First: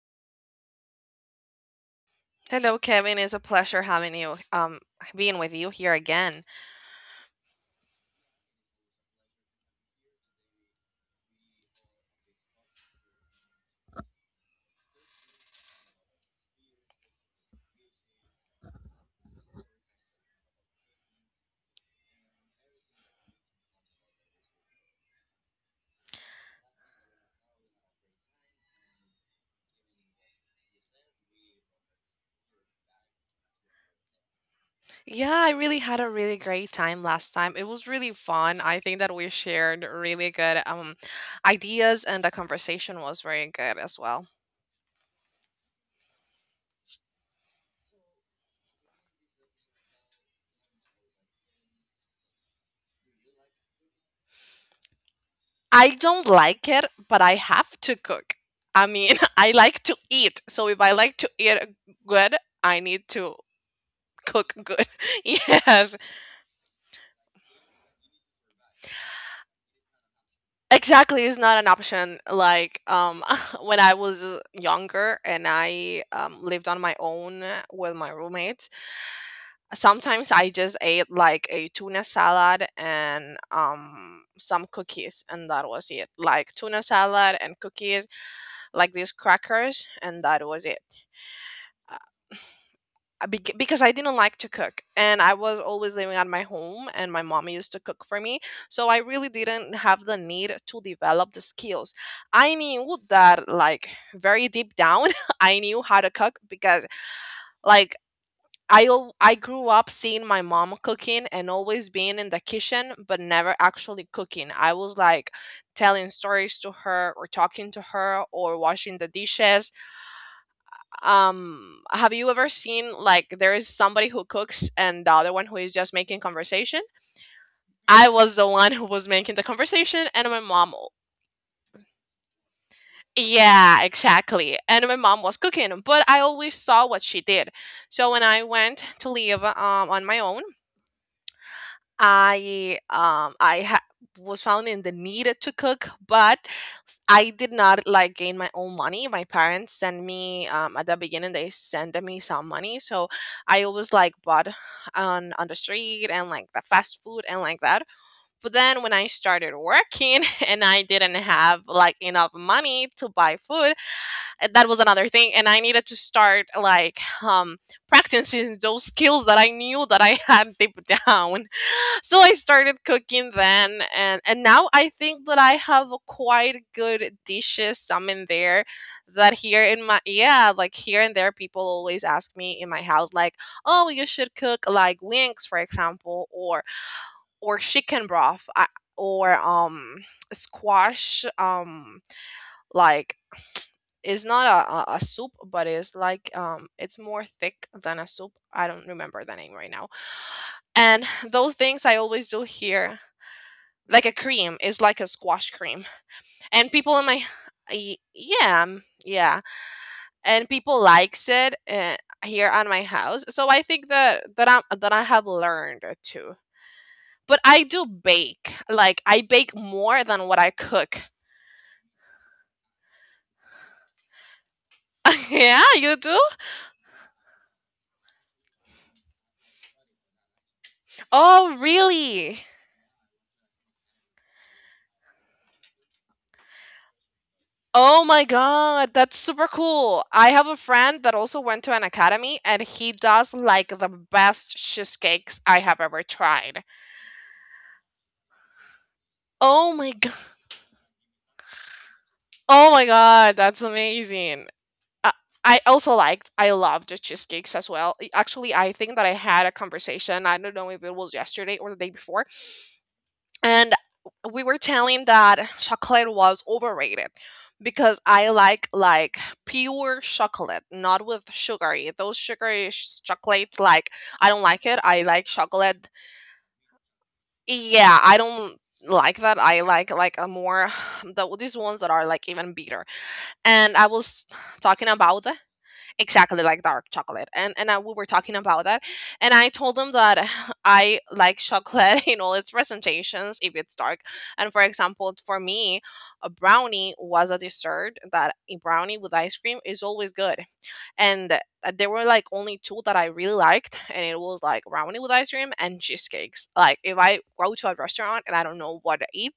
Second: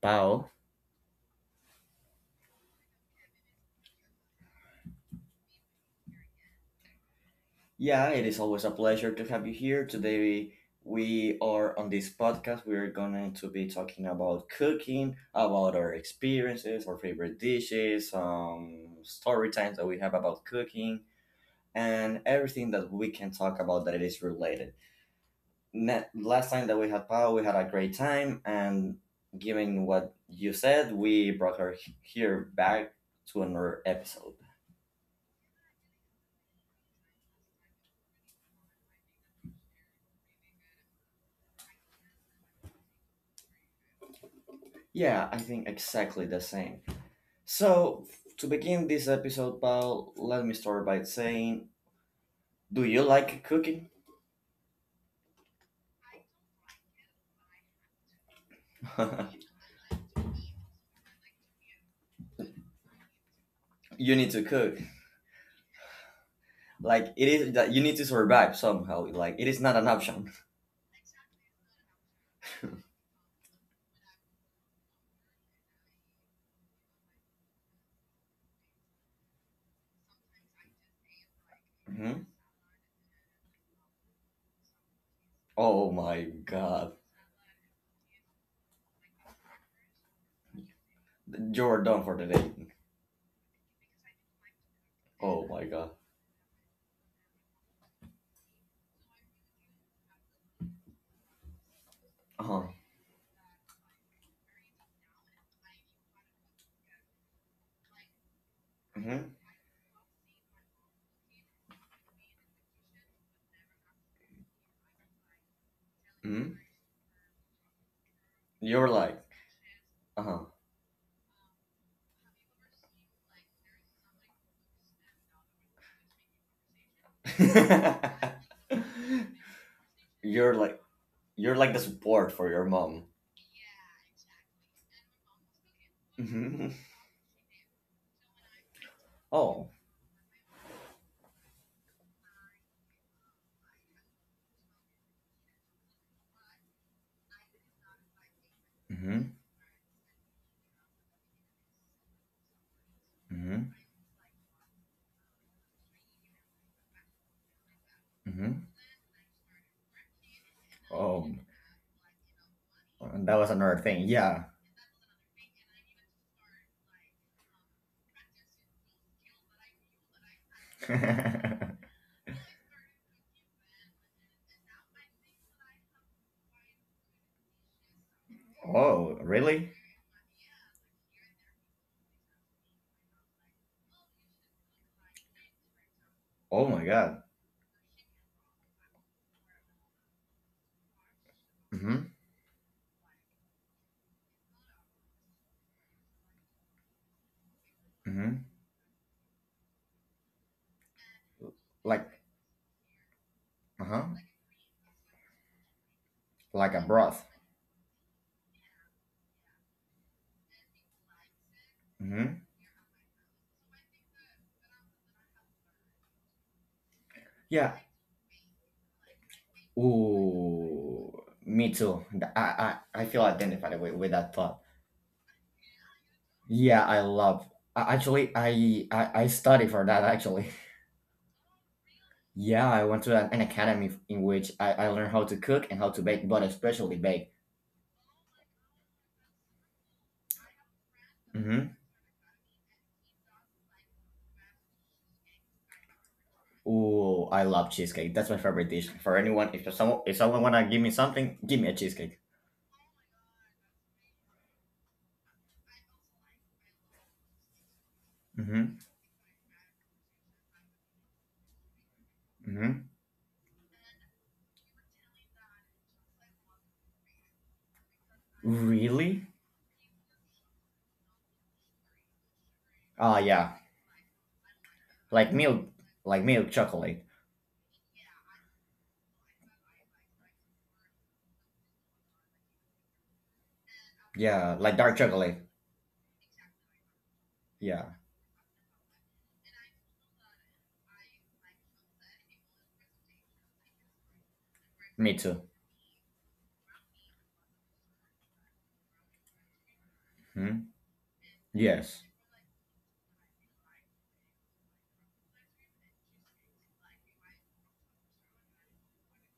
Pao. Hello, Kevin. It's a pleasure having you, being with you here again. Yeah, it is always a pleasure to have you here. Today we are on this podcast. We are going to be talking about cooking, about our experiences, our favorite dishes, story times that we have about cooking, and everything that we can talk about that it is related. Last time that we had Pau, we had a great time, and given what you said, we brought her here back to another episode. Yeah, I really had a really great time last time. It was really fun. I think that we shared really good ideas, and the conversation was very good as well. Yeah, I think exactly the same. So, to begin this episode, Paul, let me start by saying, do you like cooking? I don't like it, but I have to cook. I mean, I like to eat. So if I like to eat good, I need to You need to cook cook. good. Yes. Like it is that you need to survive somehow. Like it is not an option. Exactly, it's not an option. Like, when I was younger and I lived on my own with my roommates, sometimes I just ate like a tuna Mhm. salad and some cookies, and that was Oh it. my Like, tuna god, salad and cookies, like these crackers, and that was it. you're done for the day. Because I didn't like to cook and I Oh was my god. always living at my home and my mom used to cook for me. So I really didn't have the need to develop the skills. Uh I huh. knew that, like, very deep down, I knew how to cook because, like, I Mhm. grew up seeing my mom cooking and always being in the kitchen but never actually cooking. I was like telling Mhm. stories to her or talking to her or You're washing the like, dishes. uh huh. Have you ever seen, like, there is somebody who cooks and the other one who is just making conversation? I was the one who was making the conversation, and my you're mom. like, you're like the support for your mom. Yeah, exactly. And my mom was cooking, but I always saw what she did. So when I went to live on my own, I was found in the need to cook, but I did not like gain my own money. My Mm-hmm. parents sent me at the beginning they sent me some money, so I Mm-hmm. always like bought on the street and like the fast food and like that. But Mm-hmm. then when I started working, and I didn't Oh, have like enough money to and that buy was food, another thing. Yeah. That was another thing, and I needed to start like, practicing those skills that I knew that I had deep down. mm-hmm. So I started cooking then, and now I think that I have a quite good dishes some in there, Oh, that here really? in my, yeah, like here and there, people always ask me in my house, like, oh, you should cook like wings, for example, Oh my God. or chicken broth, I, or squash, Mm-hmm. like it's not a soup but it's like, it's more thick than a soup, Mm-hmm. I don't remember the name right now, and those things I Like, always do here, like uh-huh. a cream, it's like a squash cream, and Like a people in my, broth. Yeah, yeah, and people likes it, Mm-hmm. here on my house. So I think that I have learned too, but I Yeah. do bake, like I bake more than what I cook. Ooh, me too. I feel identified with that thought. Yeah, you do. Yeah, I love. Actually, I study for that. Actually, Oh, really? yeah, I went to an academy in which I learned how to cook and how to bake, but especially bake. Oh my god, that's super cool. I have a friend that also went Mm-hmm. to an academy and he does like the best cheesecakes I have ever tried. Ooh, I love cheesecake. That's my favorite dish. For anyone, if Oh my. someone if someone wanna give me something, give me a cheesecake. Oh my god, that's amazing. Uh, I also liked, I loved the cheesecakes as well. I- Actually, I Mm-hmm. think that I had a conversation, I don't know if it was yesterday or the day before, Mm-hmm. and we were telling that chocolate was overrated because I like, Really? pure chocolate, not with sugary. Those sugary Ah, chocolates, yeah. like, I don't like it. I like Like milk, chocolate. like milk chocolate. Yeah, I don't like that. I like a more the, these ones that are like even bitter. And I was Yeah, like talking dark about chocolate. exactly like dark chocolate, and I, Yeah, we were talking about that, and I told them that I like chocolate in all its presentations if it's dark, and for me example, for too. me, a brownie was a dessert that a brownie with ice cream is always good, Hmm. and there Yes. were like only two that I really liked, and it was like brownie with ice cream and cheesecakes. Like if I go to a restaurant and I don't know what to eat,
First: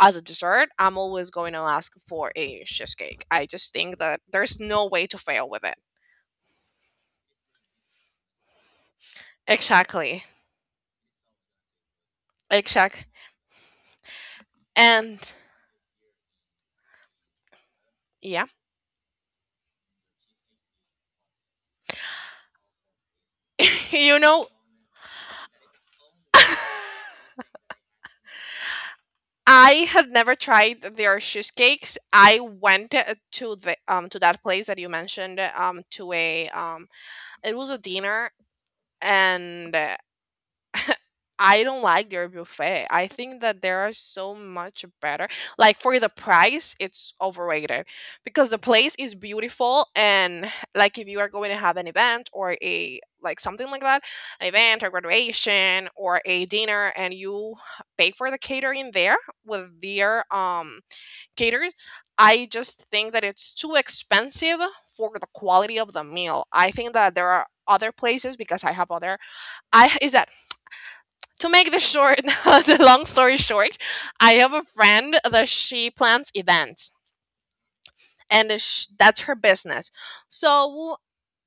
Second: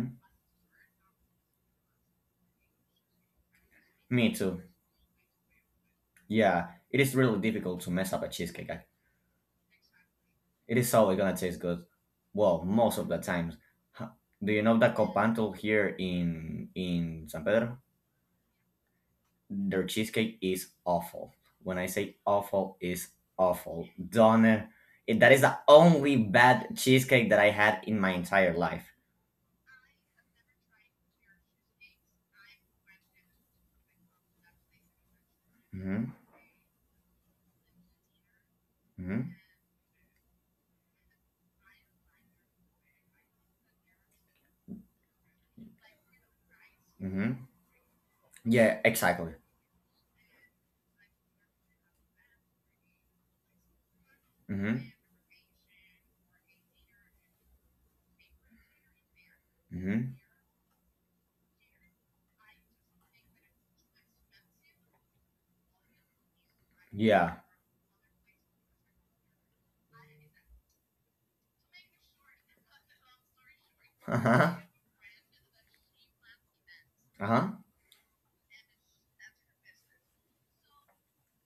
as a dessert, I'm always going to ask for a cheesecake. I just think that Me there's too. no way to fail with it. Yeah, it is really difficult to mess up a cheesecake. Exactly. It is always gonna taste good. Well, most Exact. of the times. Huh. Do you know that And Copanto here in San Pedro? yeah, Their cheesecake is awful. When I say awful, is awful. you Don't. know, It- That is the only bad cheesecake that I had in my entire life. I had never tried their cheesecakes. I went to the to that place that you mentioned, to Hmm. a, it was a dinner, Hmm. and I don't like their buffet. I think that there are so much better. Like for the price, it's Hmm. overrated because the Yeah, place is exactly. beautiful, and like if you are going to have an event or a, like something like that, an event or Hmm. graduation or a dinner, and you pay for the catering there with Hmm. their caterers, I just think that it's too expensive for the quality of the meal. I think that there Yeah. are other places because I have other, I is that, to make the short the long story short, I have Uh-huh. a friend that she plans events, Uh-huh. and that's her business. So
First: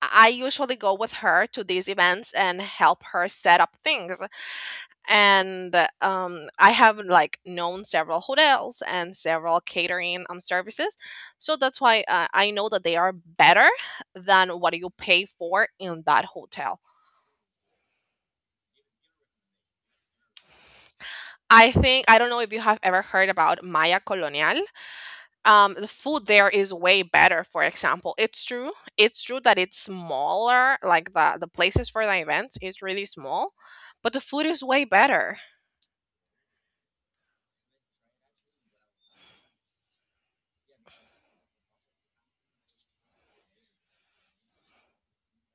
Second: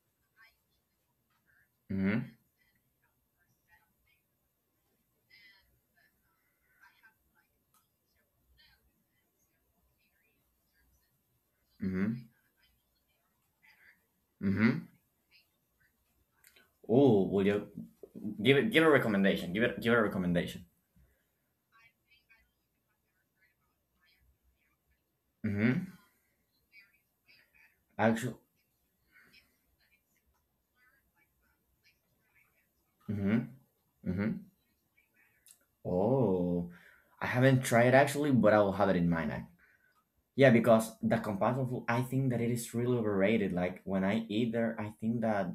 I usually go with her to these Hmm. events and help her set up things, and I have like known several hotels and several catering services. So that's why, Hmm. I know that they are better than what Hmm. you pay for in that hotel. Oh, will you give a recommendation? Give it a recommendation. I think, I don't know if you have ever heard about Maya Colonial. Hmm. The food there is way better, for example. Actually. It's true, it's true that it's smaller, like the places for the events is really Hmm. small, but the Hmm. food is way better. Oh, I haven't tried it actually, but I will have it in mind. Yeah, because the compassion food, I think that it is really overrated. Like when I eat there, I think that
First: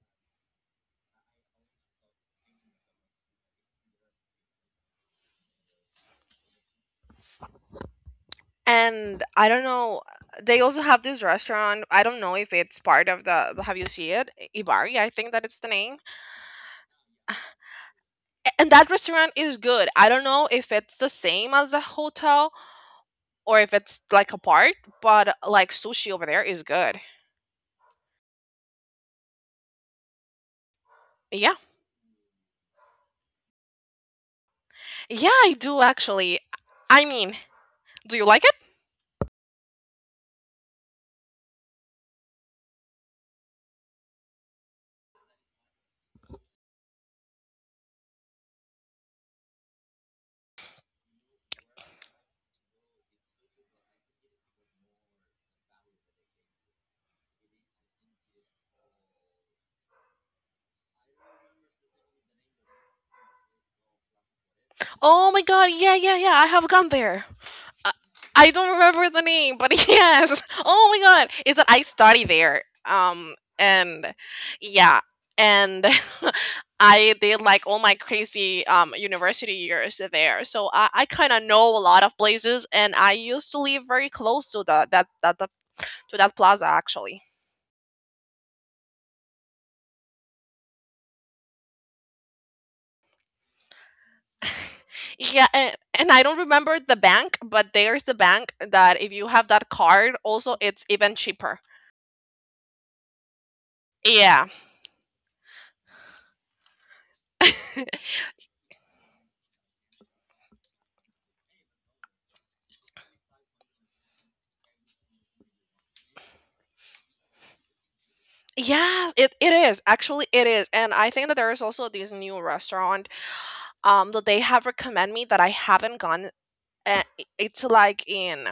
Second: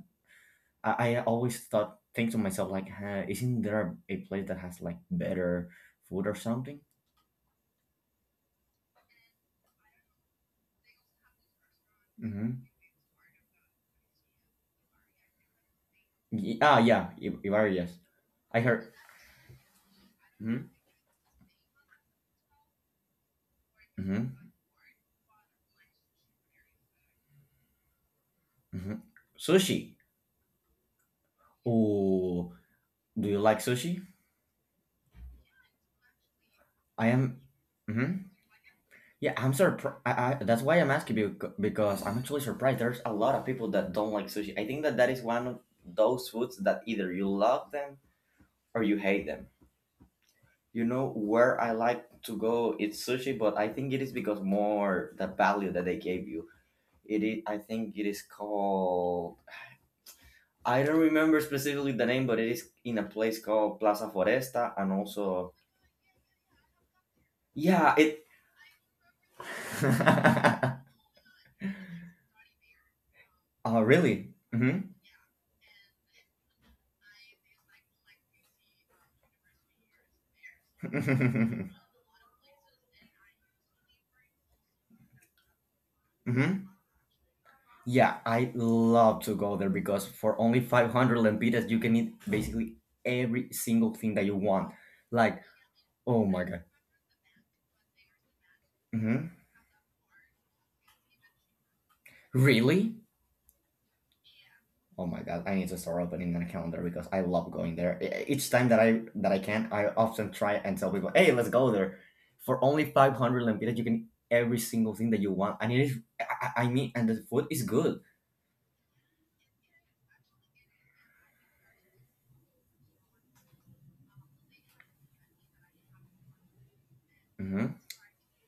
I always thought think to myself like huh, isn't there a place that has like better food or something. And I don't know, they also have this restaurant, I don't know if Mm-hmm. it's part of the, have you seen it, Ibari, I think that it's the name. Yeah, Ibarra, yes. A- I and that heard. restaurant is good. I don't know Hmm. if it's the same as a hotel or if it's like a Hmm. part, but like sushi over there is good. Hmm. Sushi. Yeah. Ooh, do you like sushi? Yeah, I do, actually. I I am. mean, Hmm. do you like? Yeah, I'm surprised. That's why I'm asking you because I'm actually surprised there's a lot of people that don't like sushi. I think that that is one of those foods that either you love them or you hate them. You know where I like to go it's sushi, but I think it is because more the value that they gave you. It is, I think it is called, I don't remember specifically the name, but it is in a place called Plaza Foresta and Oh my also god, yeah, yeah, yeah, I have gone there. I, yeah, it I don't remember the name, but yes. Oh my god, is that I study there. Oh, And really? Mm-hmm. yeah, and I did like all my crazy university years there. So I kind of know a lot of places, and I used to live very close to the that that, that to that plaza Hmm. actually. Yeah, I love to go there because for only 500 lempiras, you can eat basically every single thing that you want. Like, Yeah, and I oh don't my God. remember the bank, but there's the bank that if you Hmm. have that card, also it's even cheaper. Really? Yeah. Oh my god, I need to start opening my calendar because I love going there. Each time that I can, I often try and tell people, "Hey, let's go there." For only 500 lempiras, you can eat every single thing that you want, and it is. I mean, and the food is good. Yeah, it is. Actually, it is. And I think that there is also this new restaurant that they have recommend me that I haven't gone. It's Hmm. like in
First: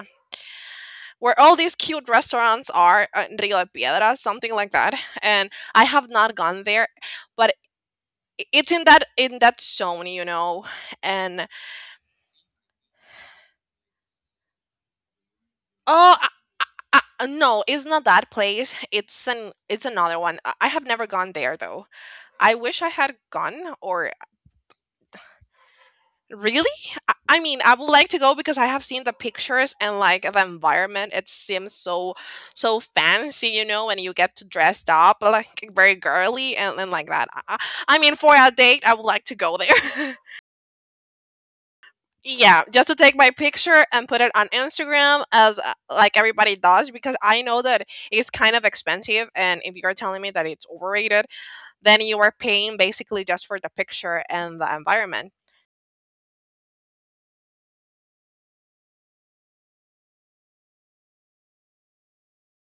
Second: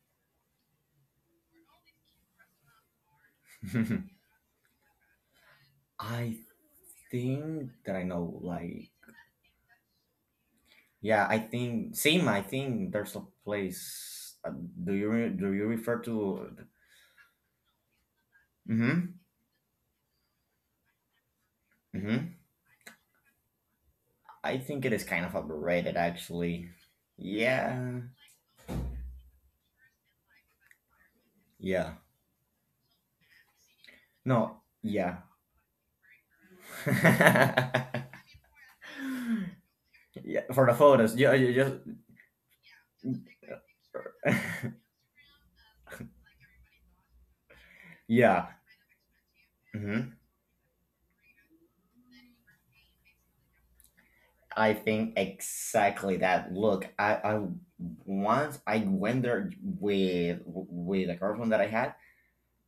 where all these cute restaurants are, in Rio de Piedras, something like that. And I have not I gone there, but think that I know. It's in Like, that, in that zone, you know. yeah, I And think same. I think there's a place. Do you refer oh, to? I, no, it's not that place. Hmm. It's an, it's another one. I have never gone there though. Hmm. I wish I had gone, or I think it is kind of overrated, really? actually. I mean, I would Yeah. like to go because I have seen the pictures and like the environment. It seems Yeah. so so fancy, you know, and you get to No. dressed up Yeah. like very girly, and like that. I yeah, mean, for a date, I would like to go there. for the photos. Yeah, you just Yeah, just to take my picture and put it on Instagram as, like everybody does, because I know that it's yeah. kind of expensive, and if you're Hmm. telling me that it's overrated, then you are paying basically just for the picture and I the think environment. exactly that. Look, I once I went there with a girlfriend that I had,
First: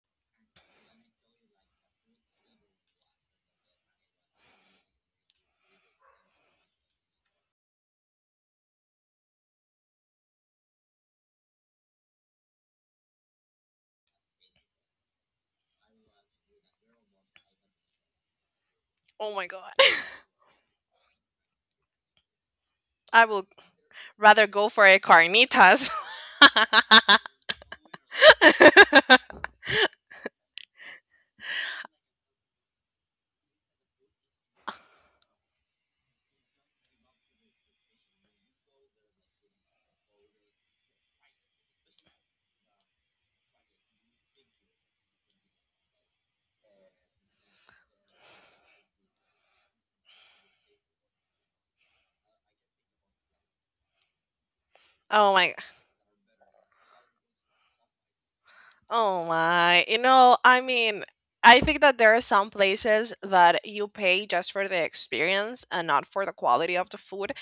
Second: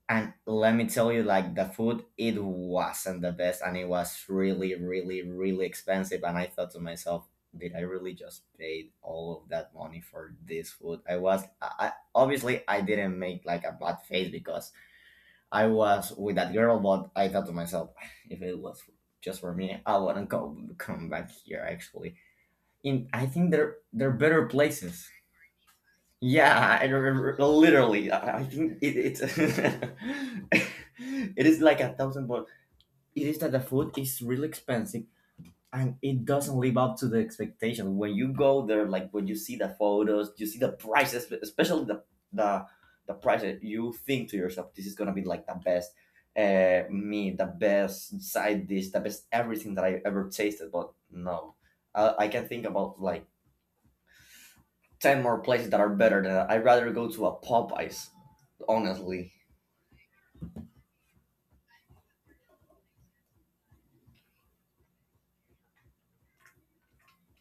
and let me tell you, like the food, it wasn't the best, and it was really, really, really expensive. And I thought to myself, did I really just paid all of that money for this food? I was, I- Obviously, I didn't make like a bad face because I was with that girl, but I thought to myself, if it was Oh just my for god. me, I wouldn't go come back here. Actually, in I I will think there there are rather better go for a places. carnitas. Yeah, I remember, literally. I think it's it is like a thousand, but it is that the food is really expensive and it doesn't live up to the expectation. When you go there, like when you see the photos, you see the prices, especially the the prices. You think to yourself, this is gonna be like the best meat, the best side dish, the best everything that I ever tasted. But no, I can think about like ten Oh more my, places that are better than that. I'd rather go to a Popeyes, oh honestly. my. You know, I mean, I think that there are some places that you pay just for the experience and not for the quality of the food.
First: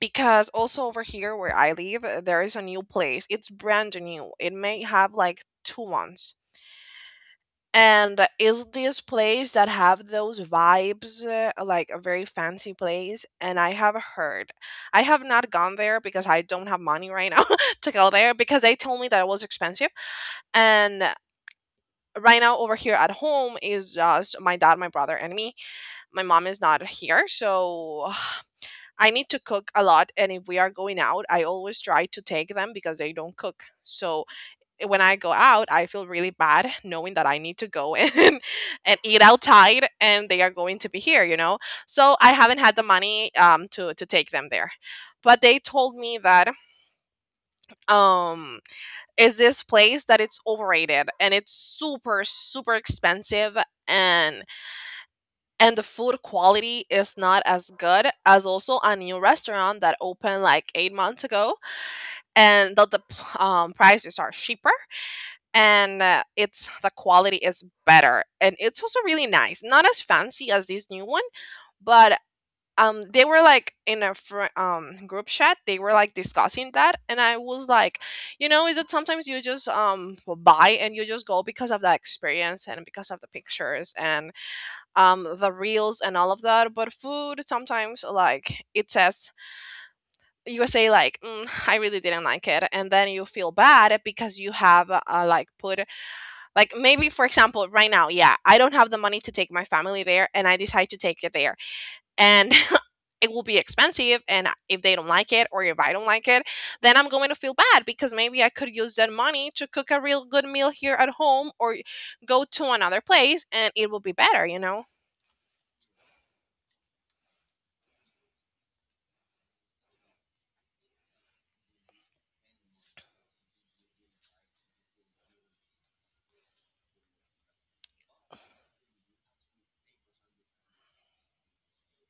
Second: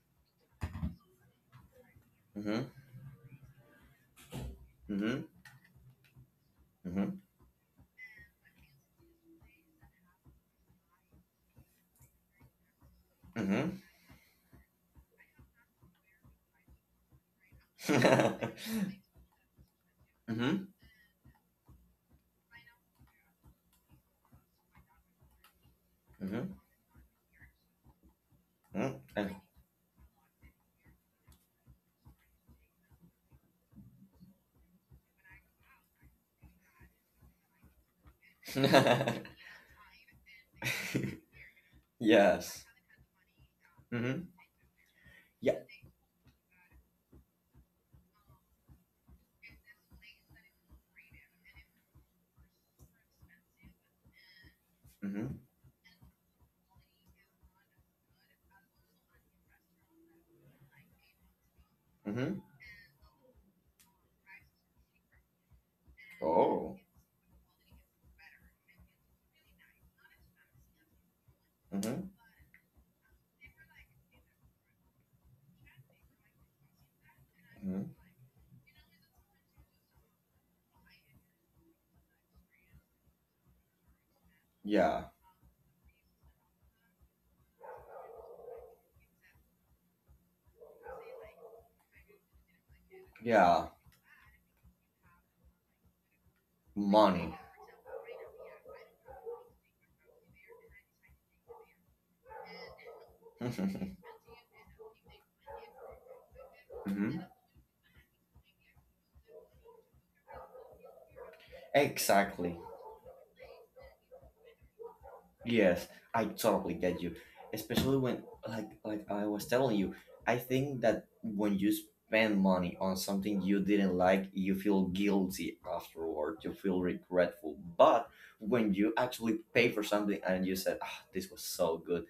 Because also over here where I live, there is a Mm-hmm. new place. It's brand new. It may have Mm-hmm. like 2 months. Mm-hmm. And is this place that have those vibes, like a very fancy place? And I Mm-hmm. have heard, I have not gone there because I don't have money right now to go there because they told me that it was expensive. mm-hmm. And right now over here at home is just my dad, my brother, and me. My mom Mm-hmm. is not here, so I need to cook a lot. And if we are going out, I always try to take them because they don't cook. So when I go out, I feel really bad knowing that I need to go and eat Mm-hmm. outside, and they are going to be here, you know. So I haven't Yes. had the money to Mm-hmm. take them there, but they Yeah. told me that um is this place that it's overrated and it's super expensive and Mm-hmm. The food quality is not as good as also a new restaurant that opened like 8 months ago Mm-hmm. and that the prices are cheaper and it's Oh. the quality is better and it's also really nice, not as fancy as this new one. Mm-hmm. But they were like in a group chat, they were like discussing that, and I was Mm-hmm. like, you know, is that sometimes you just will buy and you just go because of the experience and because of the pictures and Yeah. The reels and all of that. But food sometimes, like it says, you say like, I really didn't like it, and then you feel Yeah. bad because you have like put, like maybe, for Money. example, right now, yeah, I don't have the money to take my family there and I decide to take it there. And it will be mm-hmm. expensive, and if they don't like it or if I don't like it, then I'm going to feel bad because maybe I could use that money to cook a real good meal here at home or go Exactly. to another place and it will be better, you know? Yes, I totally get you. Especially when, like I was telling you, I think that when you spend money on something you didn't like, you feel guilty afterward. You feel regretful. But when you actually pay for something and you said, "Ah, this was so good."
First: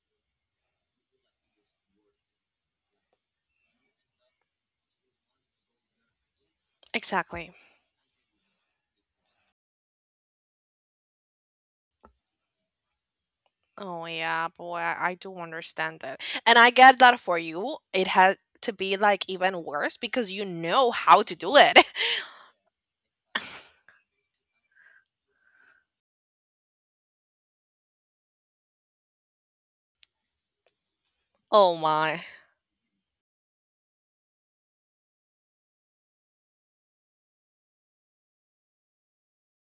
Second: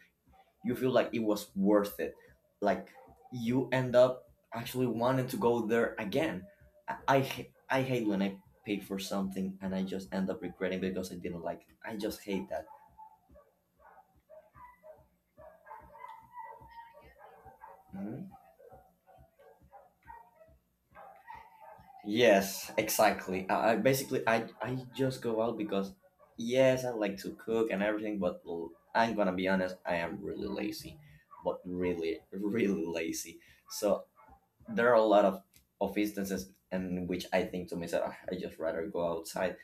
you feel like it was worth it. Like you end up actually wanting to go there again. Exactly. I hate when I pay for something and I just end up regretting because I didn't like it. I just hate that. Oh yeah, boy, I do understand that. And I get that for you. It Hmm? has to be like even worse because you know how to do it. Yes, exactly. I basically I just go out because yes, I like to cook and everything, but I'm gonna be honest, I am really lazy, but Oh my. really really lazy. So there are a lot of instances in which I think to myself, "Ah, I just rather go outside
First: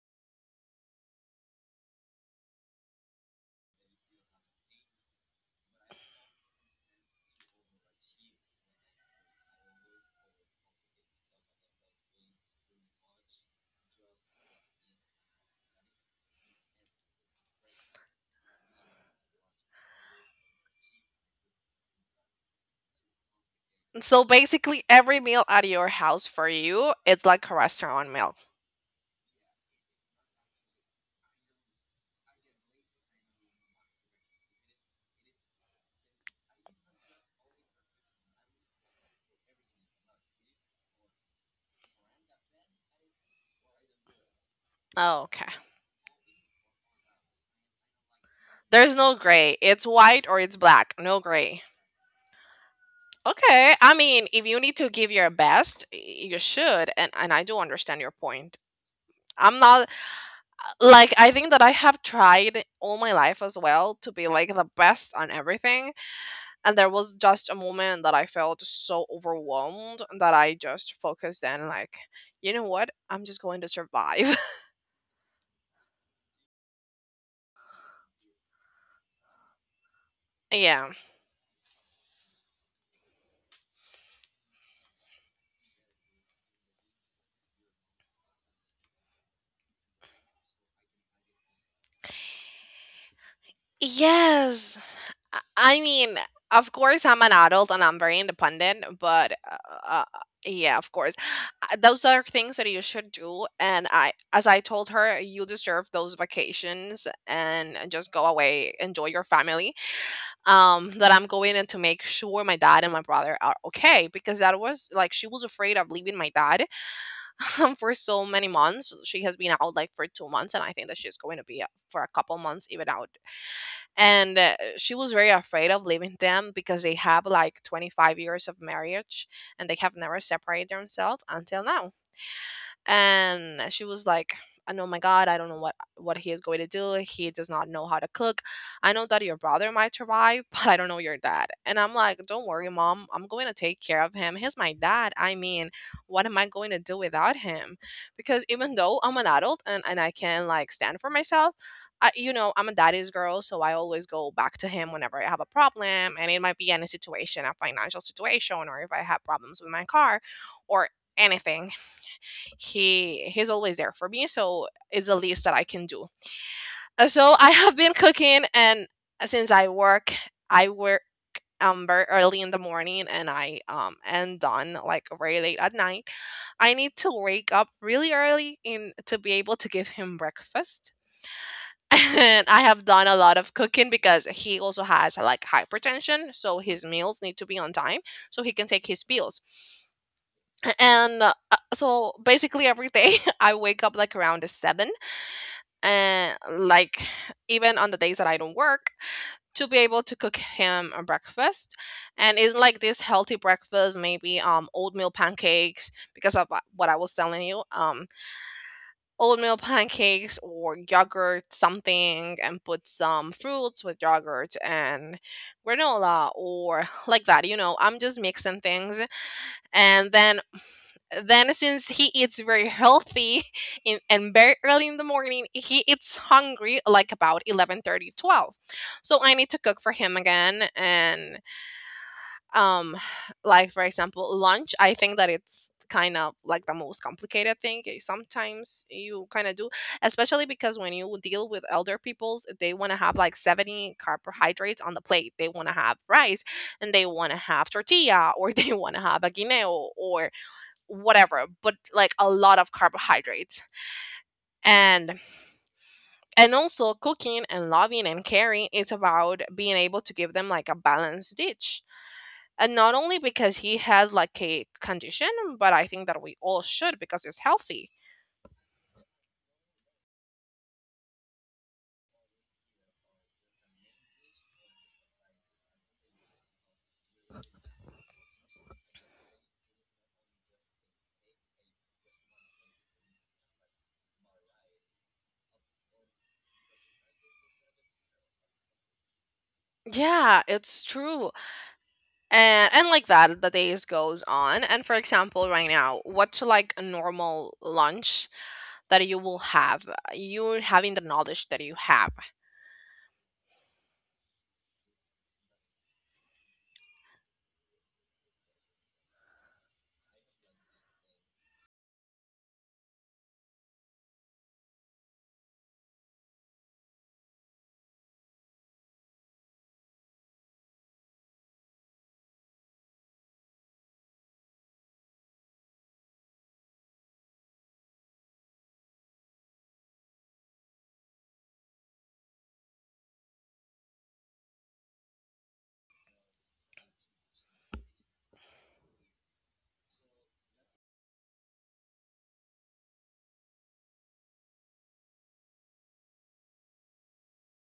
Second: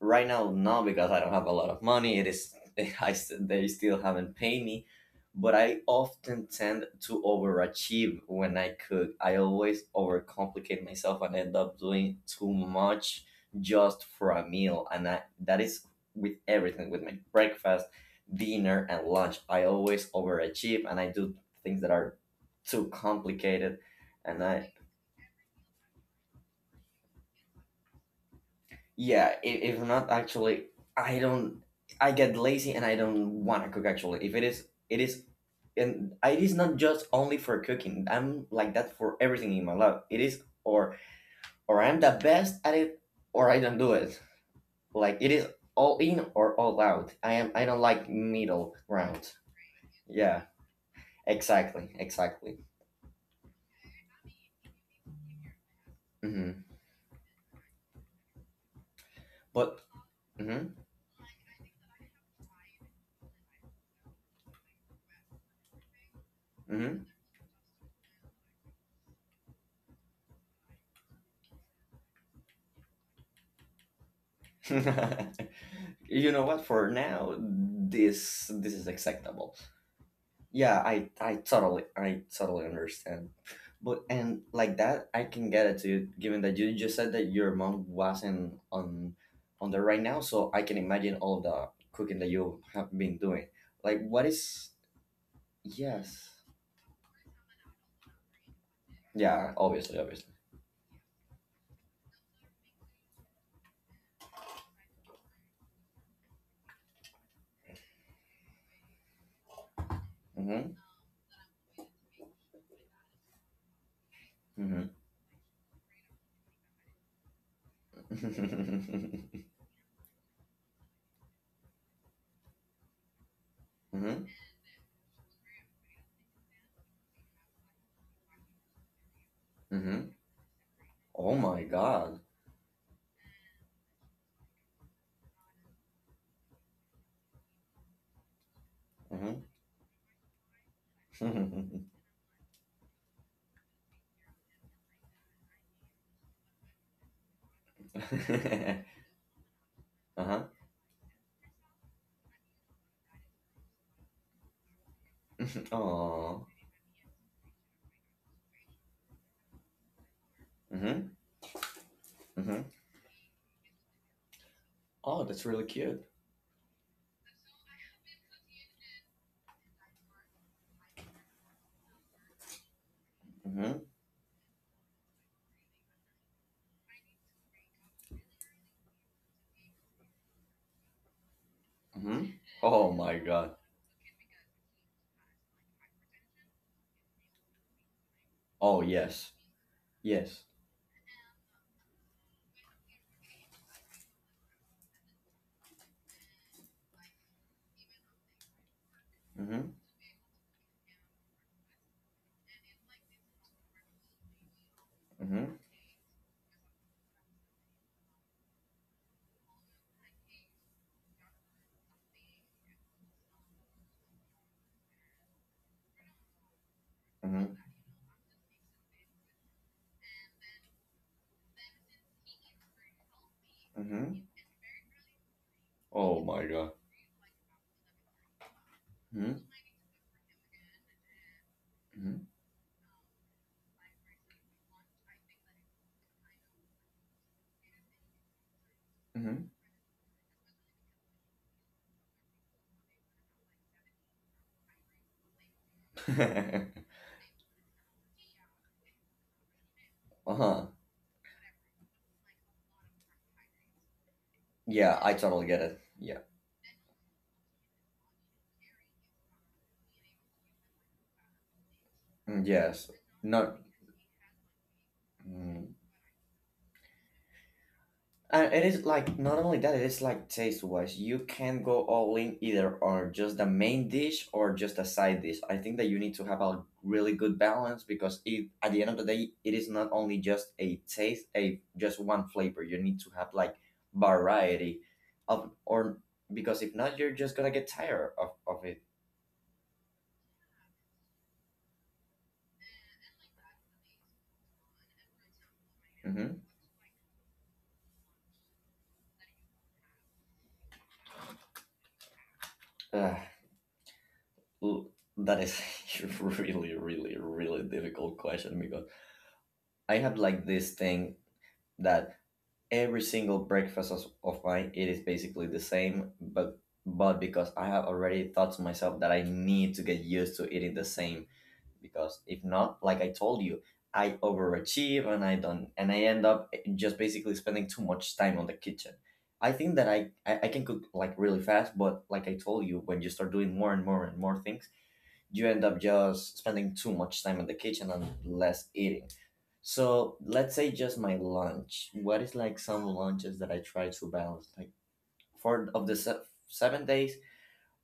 right now. No, because I don't have a lot of money. It is they still haven't paid me, but I often tend to overachieve when I cook. I always overcomplicate myself and end up doing too much just for a meal and that is with everything, with my breakfast, dinner and lunch. I always overachieve and I do things that are too complicated. So And I basically, every meal at your house for you, it's like a restaurant meal. yeah, if not actually, I don't I get lazy and I don't want to cook. Actually, if it is and it is not just only for cooking. I'm like that for everything in my life. It is or I'm the best at it or I don't do it. Like Oh, it okay. is all in or all out. I don't like middle There's no ground. gray. It's white or Yeah, it's black. No gray. exactly, exactly. Okay. I mean, if you need to give your best, you Hmm. should. And, I do understand your point. I'm But not hmm. like, I think that I have tried all my life as well to be like the best on everything. And there Hmm. was just a moment that I felt so overwhelmed that I just focused in, like, you know what? I'm just going to survive. you know what, for now this is acceptable. Yeah, Yeah. I totally understand. But and like that I can get it too, given that you just said that your mom wasn't on the right now, so I can imagine all the cooking that you have been doing. Like what is Yes. I mean, yes. of course, I'm an adult and I'm very independent, but Yeah, obviously, uh, obviously. yeah, of course. Those are things that you should do. And I, as I told her, you deserve those vacations and just go away, enjoy your family, Mm-hmm. That I'm going in to make sure my dad and my brother are okay, because that Mm-hmm. was like she was afraid of leaving my dad for so many months. She has Mm-hmm. been out like for 2 months, and I think that she's going to be out for a couple months even out. And she was very afraid of leaving them because they have like 25 years of marriage and they have Mm-hmm. never separated themselves Oh my until now. god. And she was like, "And oh my god, I don't know what he is going to do. He does not know how to cook. I know that your Mm-hmm. brother might survive, but I don't know your dad." And I'm like, "Don't worry, mom, I'm going to take care of him. He's my dad. I mean, what am I going to do without him?" Because even though I'm an adult, and I uh-huh. can like stand for myself. I, you know, I'm a daddy's girl, so I always go back to him whenever I have a problem, and it Oh. might be any situation, a financial situation, or if I have problems with my car or Mm-hmm. anything. Mm-hmm. He's always there for me, so it's the Oh, that's least that really I can cute. do. So I have been cooking. And since I work very early in the morning, and I Mm-hmm. Am done like very late at night, I need to wake up really early in to be able to give him breakfast. Mm-hmm. And I have Oh done a my lot god. of cooking because he also has like hypertension, so his meals need to be on time so he can Oh take his yes. pills. Yes. And so basically every day I wake up like around the 7, and like even on the days that I don't work, to Mm-hmm. be able to cook him a breakfast. And it's like this healthy breakfast, maybe oatmeal Mm-hmm. pancakes, because of what I was telling you, oatmeal pancakes or yogurt, something, and put some fruits with yogurt and granola or like that. Mm-hmm. You know, I'm just mixing things. And then, since he eats very healthy in, Mm-hmm. and very early in the morning, he Oh eats my god. hungry like about 11:30, 12. So I Mm-hmm. need to cook for him again. And um like for example, lunch, I think that it's kind of like the most complicated thing, eh, sometimes you kind Mm-hmm. of do. Especially because when you deal with elder peoples, they want to have like 70 carbohydrates on the plate, they want to have rice Mm-hmm. and they want to have tortilla, or they want to have a guineo, or uh-huh. whatever, but like a lot of carbohydrates. Yeah, I And totally get it. Yeah. Also cooking and loving and caring is about being able to give them like a balanced dish. Mm, And yes. not only Not. because he has like a condition, Mm. but I think that we all should because it's healthy. And it is like not only that, it is like taste wise. You can go all in either or just the main dish or just a side dish. I think that you need to have a really good balance because it at the end of the day it is not only just a taste, a just one flavor. You need to have like variety of or because if not you're just gonna get tired of it. Yeah, it's true. And like that the days goes on. And for example, right now, Hmm. what's like a normal lunch that you will have? You having the knowledge that you have. Ooh, that is a really, really, really difficult question because I have like this thing that every single breakfast of mine it is basically the same, but because I have already thought to myself that I need to get used to eating the same because if not, like I told you, I overachieve and I don't and I end up just basically spending too much time on the kitchen. I think that I can cook like really fast, but like I told you, when you start doing more and more and more things, you end up just spending too much time in the kitchen and less eating. So let's say just my lunch. What is like some lunches that I try to balance? Like four of the 7 days,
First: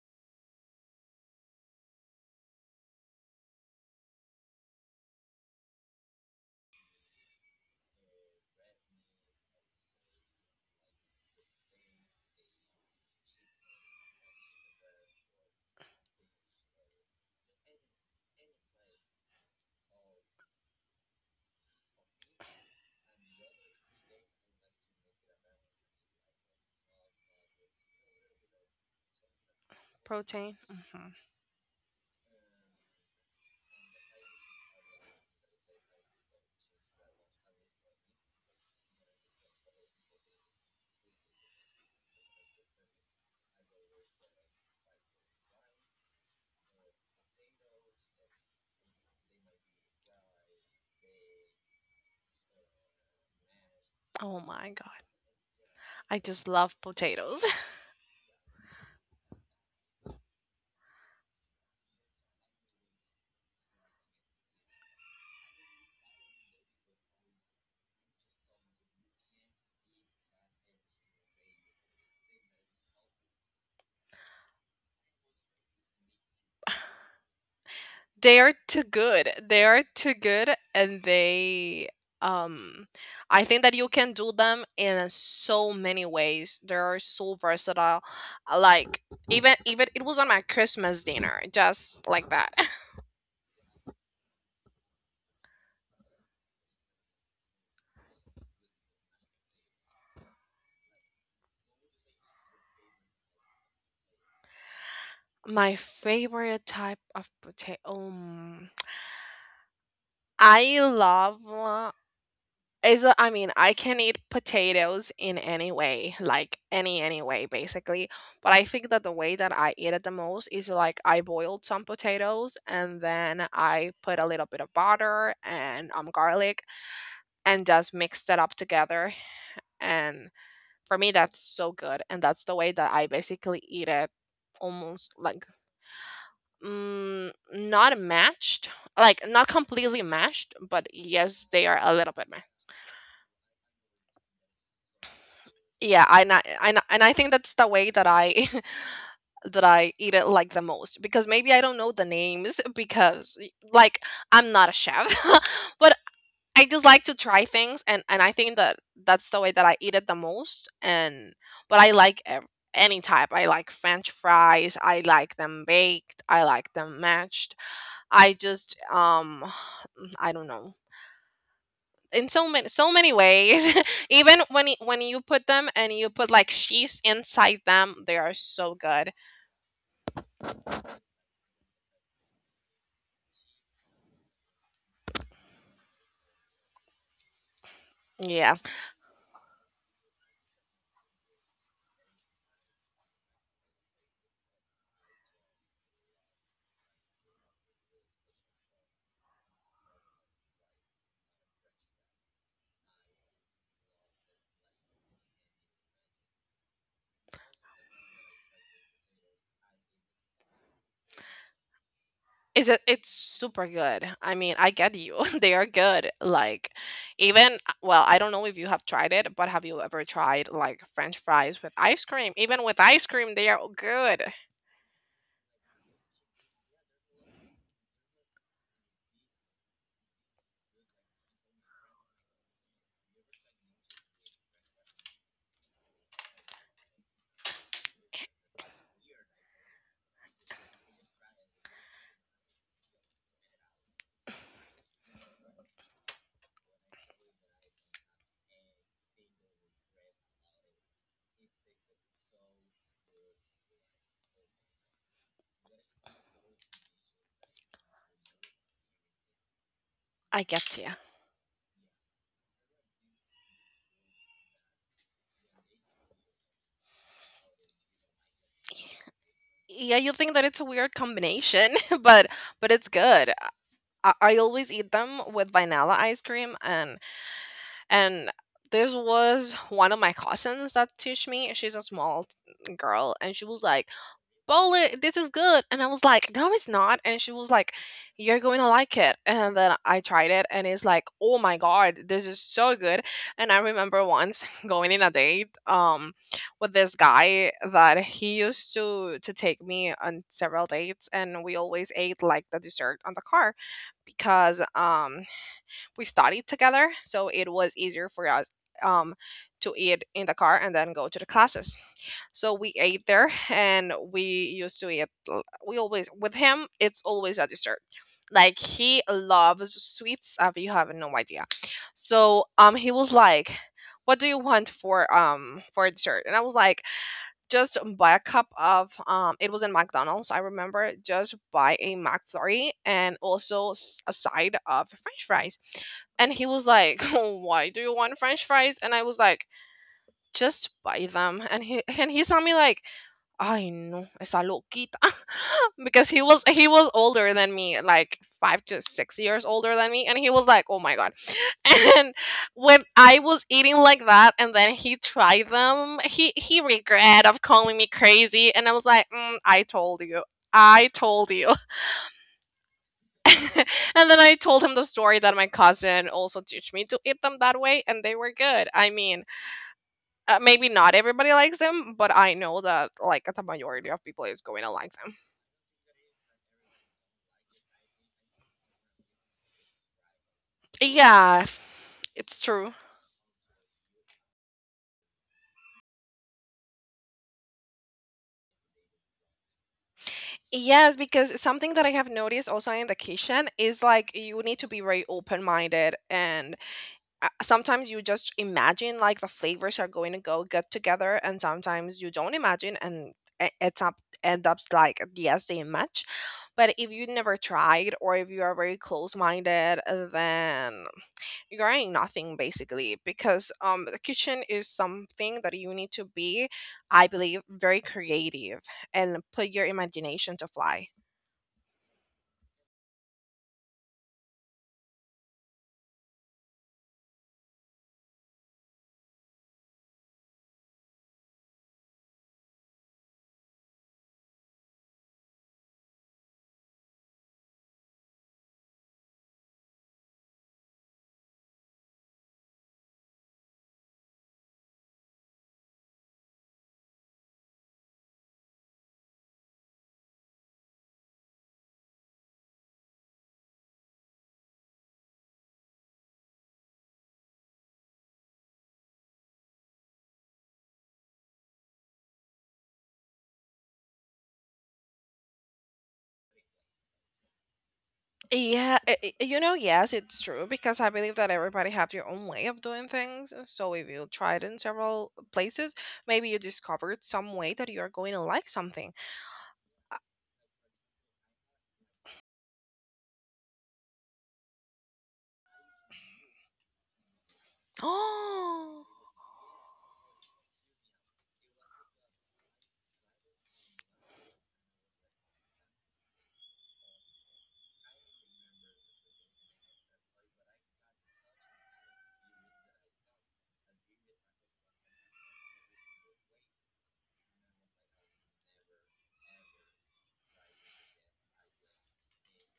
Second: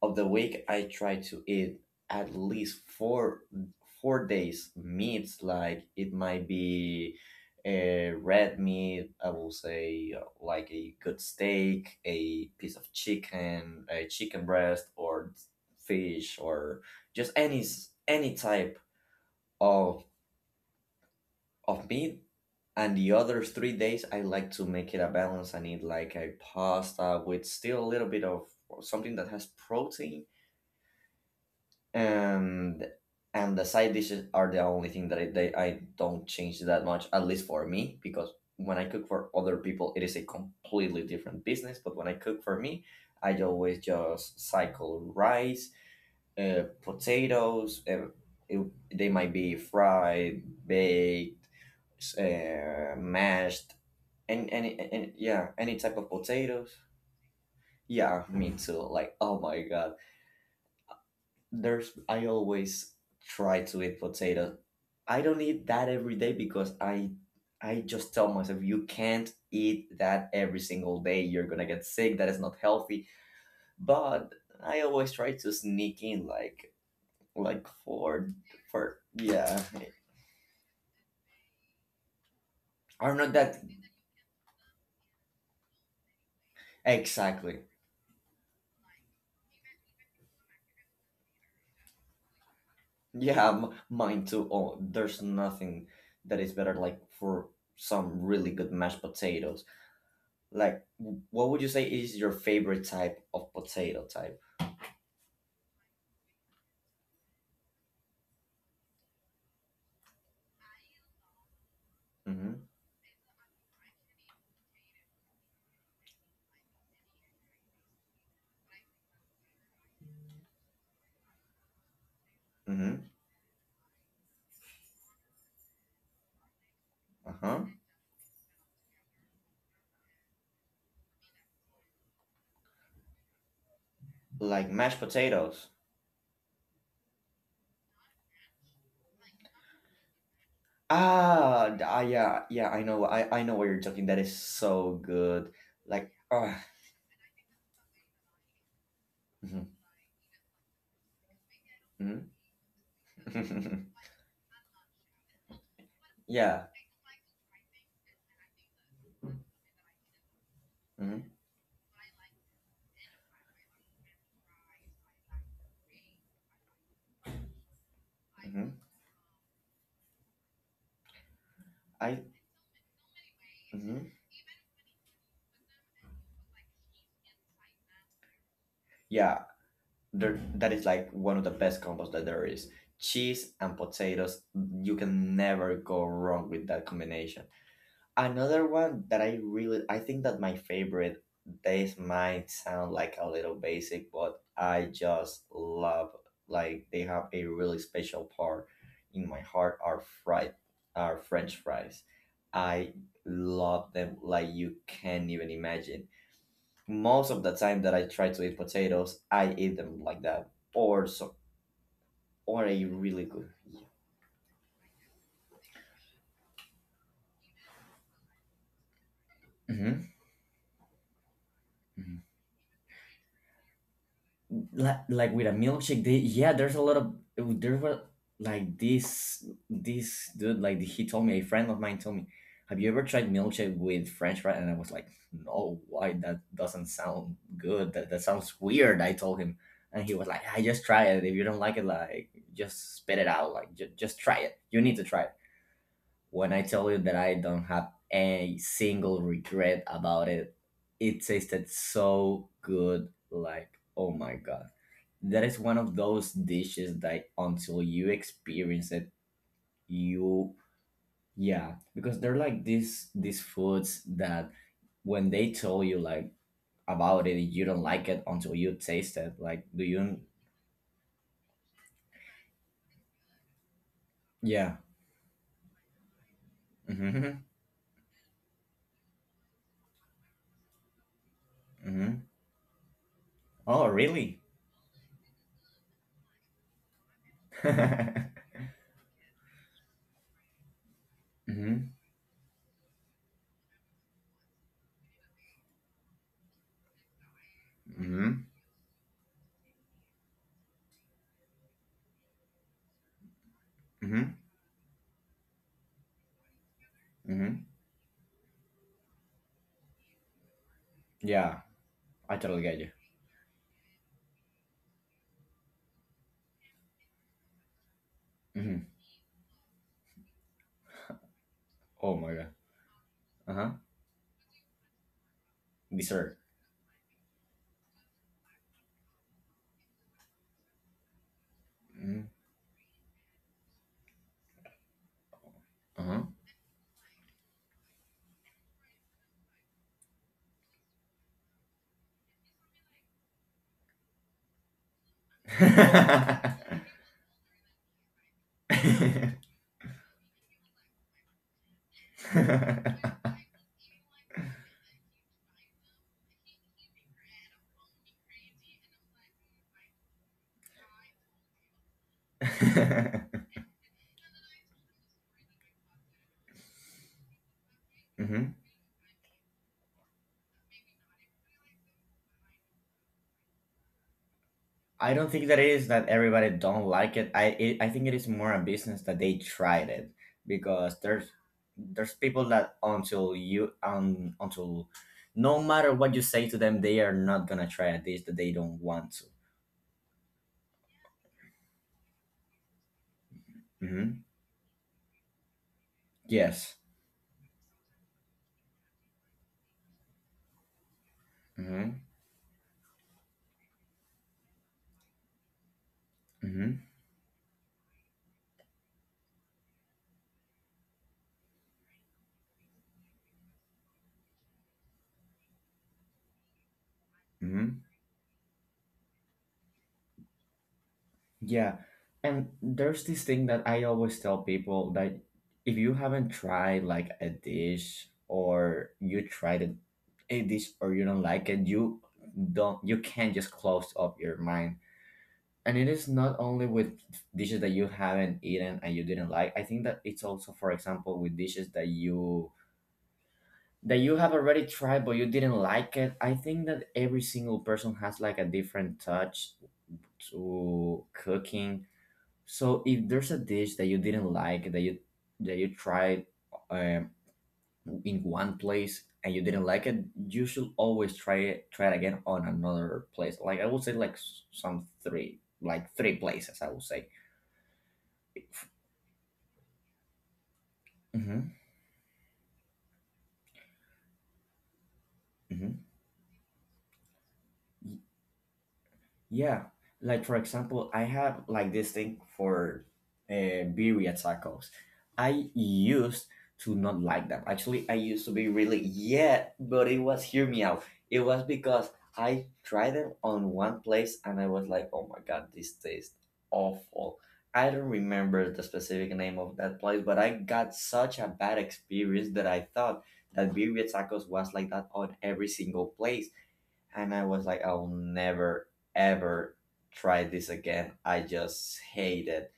of the week I try to eat at least four days meats, like it might be a red meat, I will say like a good steak, a piece of chicken, a chicken breast, or fish, or just any type of of meat. And the other 3 days I like to make it a balance and eat like a pasta with still a little bit of something that has protein. Protein. Hmm. And and the side dishes are the only thing that I don't change that much, at least for me, because when I cook for other people it is a completely different business, but when I cook for me I always just cycle rice, potatoes, it- they might be fried, baked, mashed, Oh and my god. Yeah, any type of I just potatoes. love potatoes. Yeah, me too, like, oh my god, there's I always try to eat potato. I don't eat that every day because I just tell myself you can't eat that every single day. You're gonna get sick. That is not healthy. But I always try to sneak in, like for They are too for good. They yeah. are too good, and they um I'm not I that. think that you can do them in so many ways. They are so Exactly. versatile. Like even it was on my Christmas dinner, just like that. Yeah, mine too. Oh, there's nothing that is better, like, for some really good mashed potatoes. Like, what would you say is your favorite type of potato type? My favorite type of potato. I love Mm-hmm. is a, I mean, I can eat potatoes in any way, like any way basically, but I think that the way that I eat it the most is like I boiled some potatoes and Mm-hmm. then I put a little bit of butter and garlic, and Uh-huh. just mixed it up together. And for me, that's so good, and that's the way that I basically eat it, Like, mashed almost like, potatoes. mm, not matched, like not completely mashed, but yes, they Ah, are a little bit mashed. yeah, yeah. I know. I know what you're talking. That is so good. Yeah, Like, and ah. I think that's the way that I that Hmm. I eat it like the most, because maybe I don't know the names because like I'm not a chef. But I Yeah. just like to try things, and I think that that's the way that I eat it the most. And Hmm. but I like any type. I like french fries, I like them baked, I like them mashed, I Hmm. just I don't know, I. in so many ways. Hmm. Even when when you put them and you put like cheese inside them, they are so good. Yeah, there, that is like one of the best combos that there is. Cheese and potatoes, you can never go wrong with that combination. Yeah, Another one that I think that my favorite, this might sound like a little basic, but I just love, like, they have a really special part in my heart, are French fries. I love them, like, you can't even imagine. Most of the time that I try to eat potatoes, I eat them like that. Or so, or is it, a it's really good. super good. I mean, I get you. They are good, like even well, I don't know if you have tried it, but have you ever Mhm. tried like french fries with ice cream? Even with ice cream, they are good. Like, with a milkshake, they, yeah, there's a lot of there were, like, this dude, like, he told me a friend of mine told me, have you ever tried milkshake with french fries? And I was like, no, why, that doesn't sound good, that sounds weird, I told him. And he was like, I just try it, if you don't like it, like, just spit it out, like, just try it, you need to try it. When I tell you that I don't have a single regret about it, it tasted so good. Like, oh my god. That is one of those dishes that until you experience it, I you. get you. Yeah. Because they're like these foods that when they tell you, like, about it, you don't like it until you taste it. Like, do Yeah, you you? think that it's a weird combination but but it's good. I always Yeah. eat them with vanilla ice cream. And Hmm. And this was one of my cousins that teach me. She's a small Hmm. Girl, and she was like, Oh, really? "Bowling, this is good." And I was like, "No, it's not." And she was like, "You're going Hmm. to like it." And then I tried it, and it's like, "Oh my god, this is so good." And I remember once, going in a date, with this guy that he Hmm. used to take me on several dates, and we always ate like the dessert on the car, Hmm. because we studied together, so it Hmm. was easier for us um to eat in the car and then go to the Yeah, classes. I So totally we get you. ate there, and we used to eat, we always with him it's always a dessert. Like Hmm. he loves sweets, if you have no idea. Oh my So god. He was like, Uh-huh. what do you want for dessert? Dessert. And I was like, just buy a cup of it was in McDonald's, I remember, just buy a Hmm. McFlurry and also a side of french fries. Uh-huh. And he was like, why do you want french fries? And I was like, just buy them. And he saw me like, I know, esa loquita. Because he was older than me, like 5 to 6 years older than me, and he was like, "Oh my god!" And when I was eating like that, and then he tried them, he regret of calling me crazy, and I was like, mm, "I told you." I told you. And then I told him the story that my cousin also teach me to eat them that way, and they were Mhm. good. I mean, maybe not everybody likes them, but I know that like the majority of people is going to like I them. don't think that it is that everybody don't like it. I think it is more a business that they tried it, because there's Yeah, there's it's people true. that until, no matter what you say to them, they are not gonna try a dish that they don't want to. Yes, because something that I have noticed also in the kitchen is like Hmm. you need to be very open-minded and Yes. Sometimes you just imagine like the flavors are going to go good together and Hmm. sometimes you don't imagine and e- it's up end up like yes they match. But Hmm. if you never tried or if you are very close-minded, then you're earning nothing basically because the kitchen is something that you need to be, I believe, very Hmm. creative and put your imagination to fly. Yeah. And there's this thing that I always tell people, that if you haven't tried like a dish, or you tried a dish or you don't like it, you can't just close up your mind. And it is not only with dishes that you haven't eaten and you didn't like. I think that it's also, for example, with dishes that you have already tried but you didn't like it. I think that every single person has like a different touch to cooking, so if there's a dish that you didn't like, that you tried, um, in one place, and you didn't like it, you should always try it again on another place. Like, I would say, like, s- some three, like, three places, I would say. Yeah, yes, it's true because I believe that Mm-hmm. everybody have their own way of doing things. So if you try it in several places, Mm-hmm. maybe you discovered some way that you are going to like something. Yeah, like, for example, I have like this thing for birria tacos. I used to not like them. Actually, I used to be Oh, really, yeah, but it was, hear me out. It was because I tried them on one place and I was like, oh my god, this tastes awful. I don't remember the specific name of that place, but I got such a bad experience that I thought that birria tacos was like that on every single place, and I was like, I'll never ever try this again. I just hate it.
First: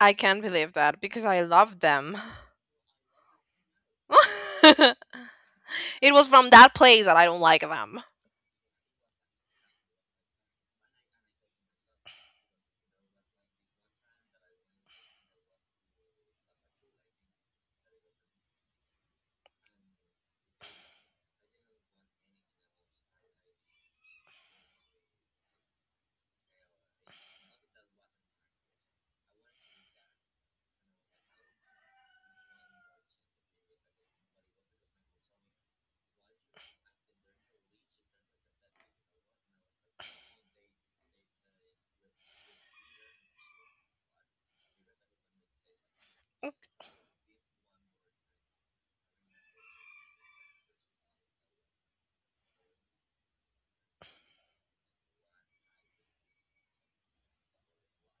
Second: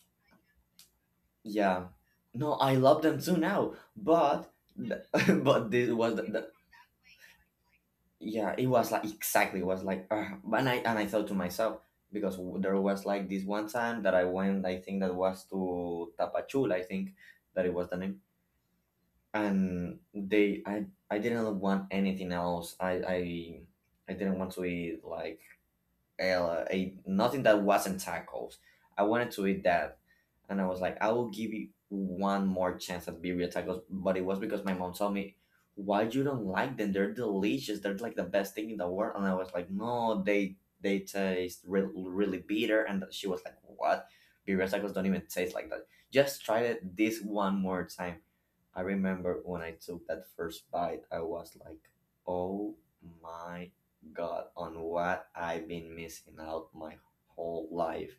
I can't believe that because I love Yeah, them. no, I love them too now, but but this It was was from the that place that I don't like them. yeah, it was like, exactly, it was like, and I thought to myself, because there was like this one time that I went, I think that was to Tapachula, I think that it was the name, and they I didn't want anything else. I didn't want to eat like, a nothing that wasn't tacos. I wanted to eat that, and I was like, I will give you one more chance at birria tacos. But it was because my mom told me, why you don't like them? They're delicious. They're like the best thing in the world. And I was like, no, they taste really bitter. And she was like, what? Birria tacos don't even taste like that. Just try it this one more time. I remember when I took that first bite, I was like, oh my god, on what I've been missing out my whole life.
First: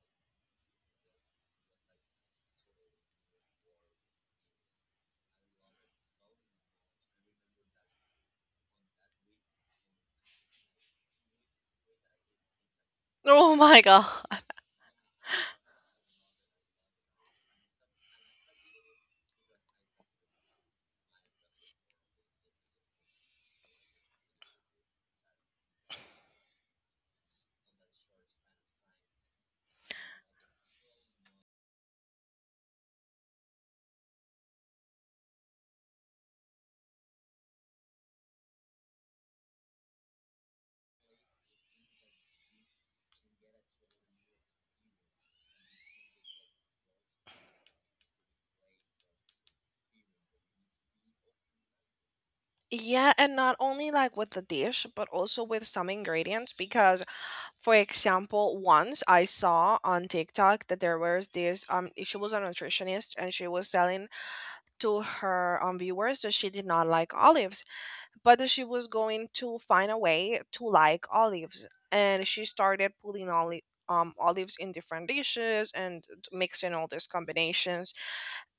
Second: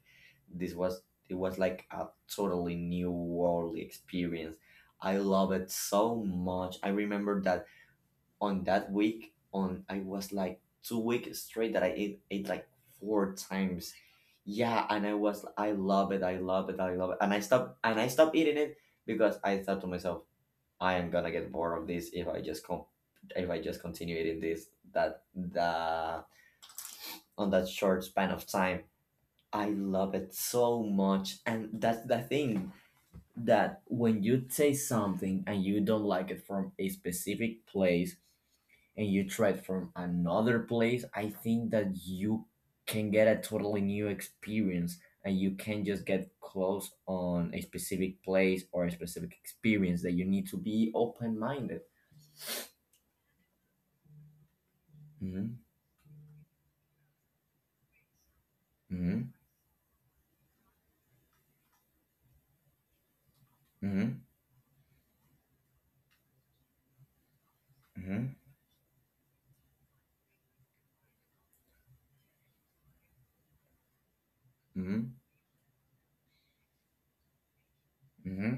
This was It was like a totally new worldly experience. I love it so much. I remember that on that week, on I was like 2 weeks straight that I ate like four Oh my times. god. Yeah, and I love it, I love it, I love it. And I stopped eating it, because I thought to myself, I am gonna get bored of this if I just continue eating this, that the on that short span of time. I love it so much. And that's the thing, that when you taste something and you don't like it from a specific place and you try it from another place, I think that you can get a totally new experience, and you can just get close on a specific place or a specific experience, that you need to be open minded. Yeah, and not only like with the dish, but also Mm-hmm. with some ingredients. Because, for example, once I Mm-hmm. saw on TikTok that there was this she was a nutritionist and she was telling to her viewers that she did not like olives, Mm-hmm. but that she was going to find a way to like olives, and she started putting olives in different Mm-hmm. dishes and mixing all these combinations,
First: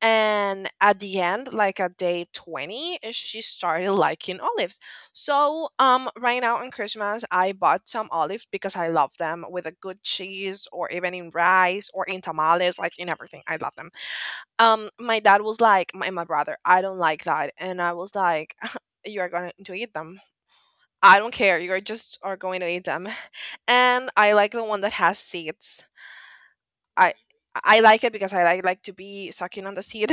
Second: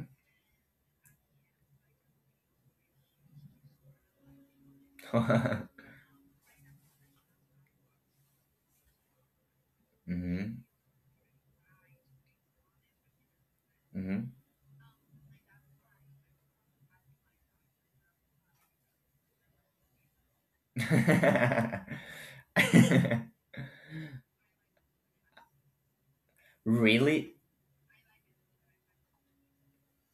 and at the end, like at day 20 she started liking olives. Mm-hmm. So right now on Christmas I bought some olives because I love them with a good cheese or even in rice or in tamales, like in everything I love them. My dad was like, my brother, I don't like that. And I was like, you're going to eat them, I don't care, you're just are going to eat them. And I like the one that has seeds. I Really? I like it because I like to be sucking on the seed,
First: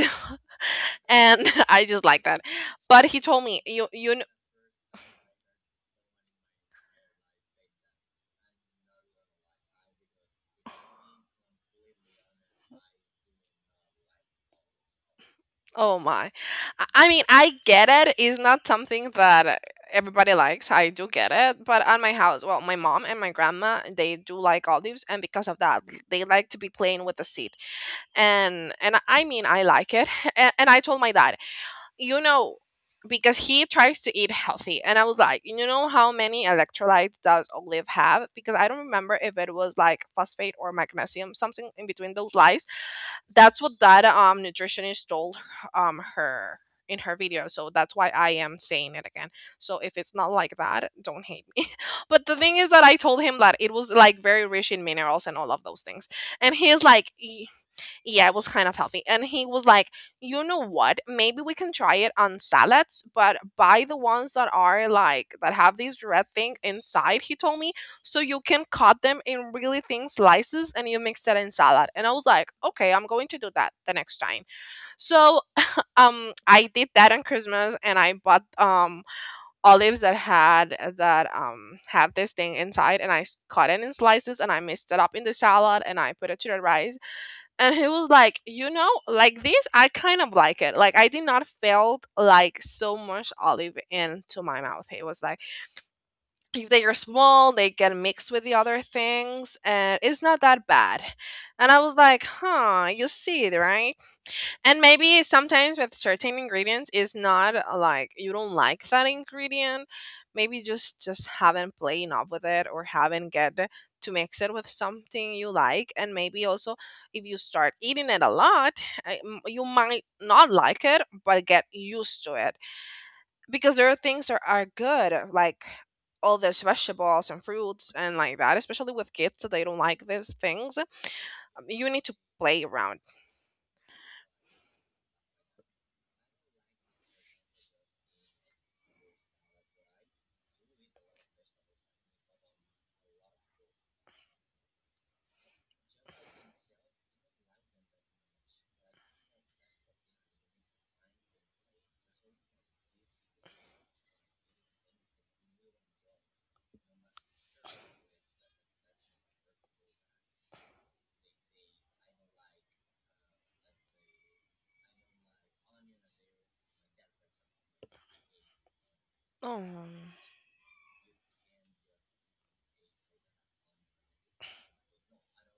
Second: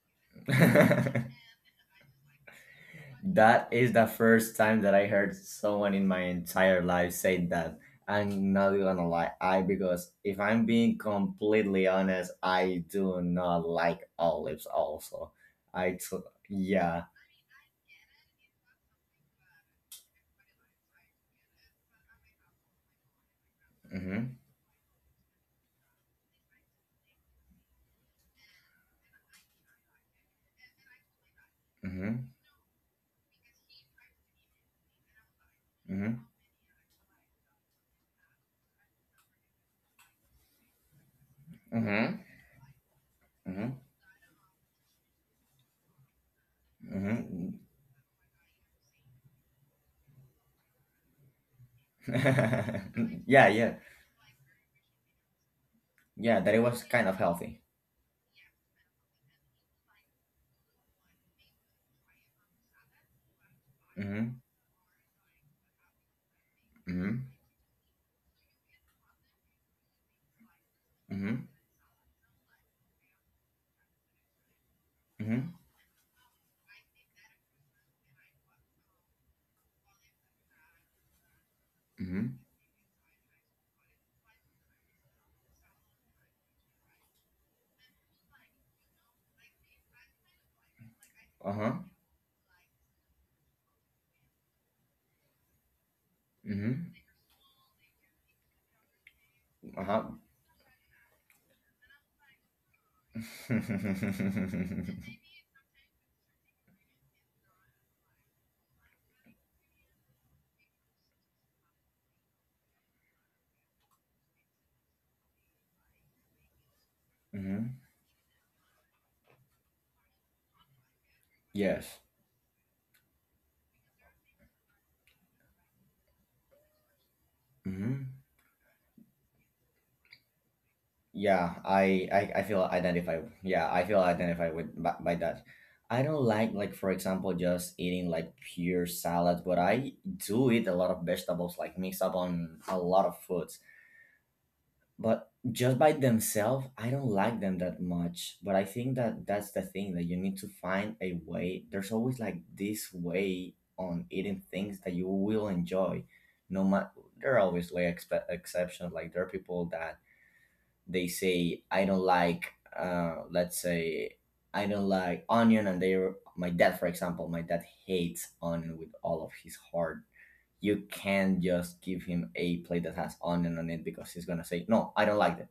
and I just like that. But he told me, That is the first time that I heard someone in my entire life say that. I'm not gonna lie, I because if I'm being completely honest, I do not like olives. Also, I oh t- my, yeah. I mean I get it. It's not something that everybody likes. I do get it. But at my house, well, my mom and my grandma they Mhm. do like olives, and because of that, they like to be playing with the seed. And I mean I like it. And, I told my dad, you Mhm. know, because he tries to eat healthy. And I was like, you know how many electrolytes does Olive have? Because I don't remember if it was like phosphate or magnesium, something in between Mhm. those lies. Mhm. That's what Mhm. that nutritionist told her in her video. So that's why I am saying it again. So if it's not like that, don't hate me. But the thing is that I told Mhm. him Yeah. that it Yeah. was like very rich in minerals and all of those things. Yeah. And That it he is was kind like, of healthy. yeah, it was kind of healthy. And he was like, you know what? Maybe we can try it on salads, but buy the ones Mhm. that are like that have this red thing inside, Mhm. he told me. So you can cut them in really thin slices and you mix that Mhm. in salad. And I was like, okay, I'm going to do that the next time. So Mhm. I did that on Christmas and I bought olives that had that had this Mhm. thing inside and I cut it in slices and I mixed it up in the salad and I put it to the rice. And he was like, you know, like this I kind of like it, like I did not Uh huh. felt like so much olive into my mouth. He was like, if they Mhm. are small they get mixed with the other things and Uh-huh. it's not that bad. And I was like, huh, you see it right? And maybe sometimes with certain ingredients is not like you don't like that ingredient. Maybe just haven't played enough with it or haven't get to mix it with something you like. And maybe also if you start Mhm. eating it a lot, you might not like it, but get Yes. used to it because there are things that are good like all these vegetables and fruits Mhm. and like that. Especially with kids, that they don't like these things. Yeah, You need I, to I I feel play around. identified. Yeah, I feel identified by that. I don't like, for example, just eating like pure salad, but I do eat a lot of vegetables, like, mixed up on a lot of foods. But just by themselves I don't like them that much, but I think that that's the thing, that you need to find a way. There's always like this way on eating things that you will enjoy, no matter. There are always like exceptions. Like, there are people that they say, I don't like, let's say, I don't like onion, and they're my dad, for example. My dad hates onion with all of Oh. his heart. You can't just give him a plate that has onion on it, because he's gonna say, no, I don't like that.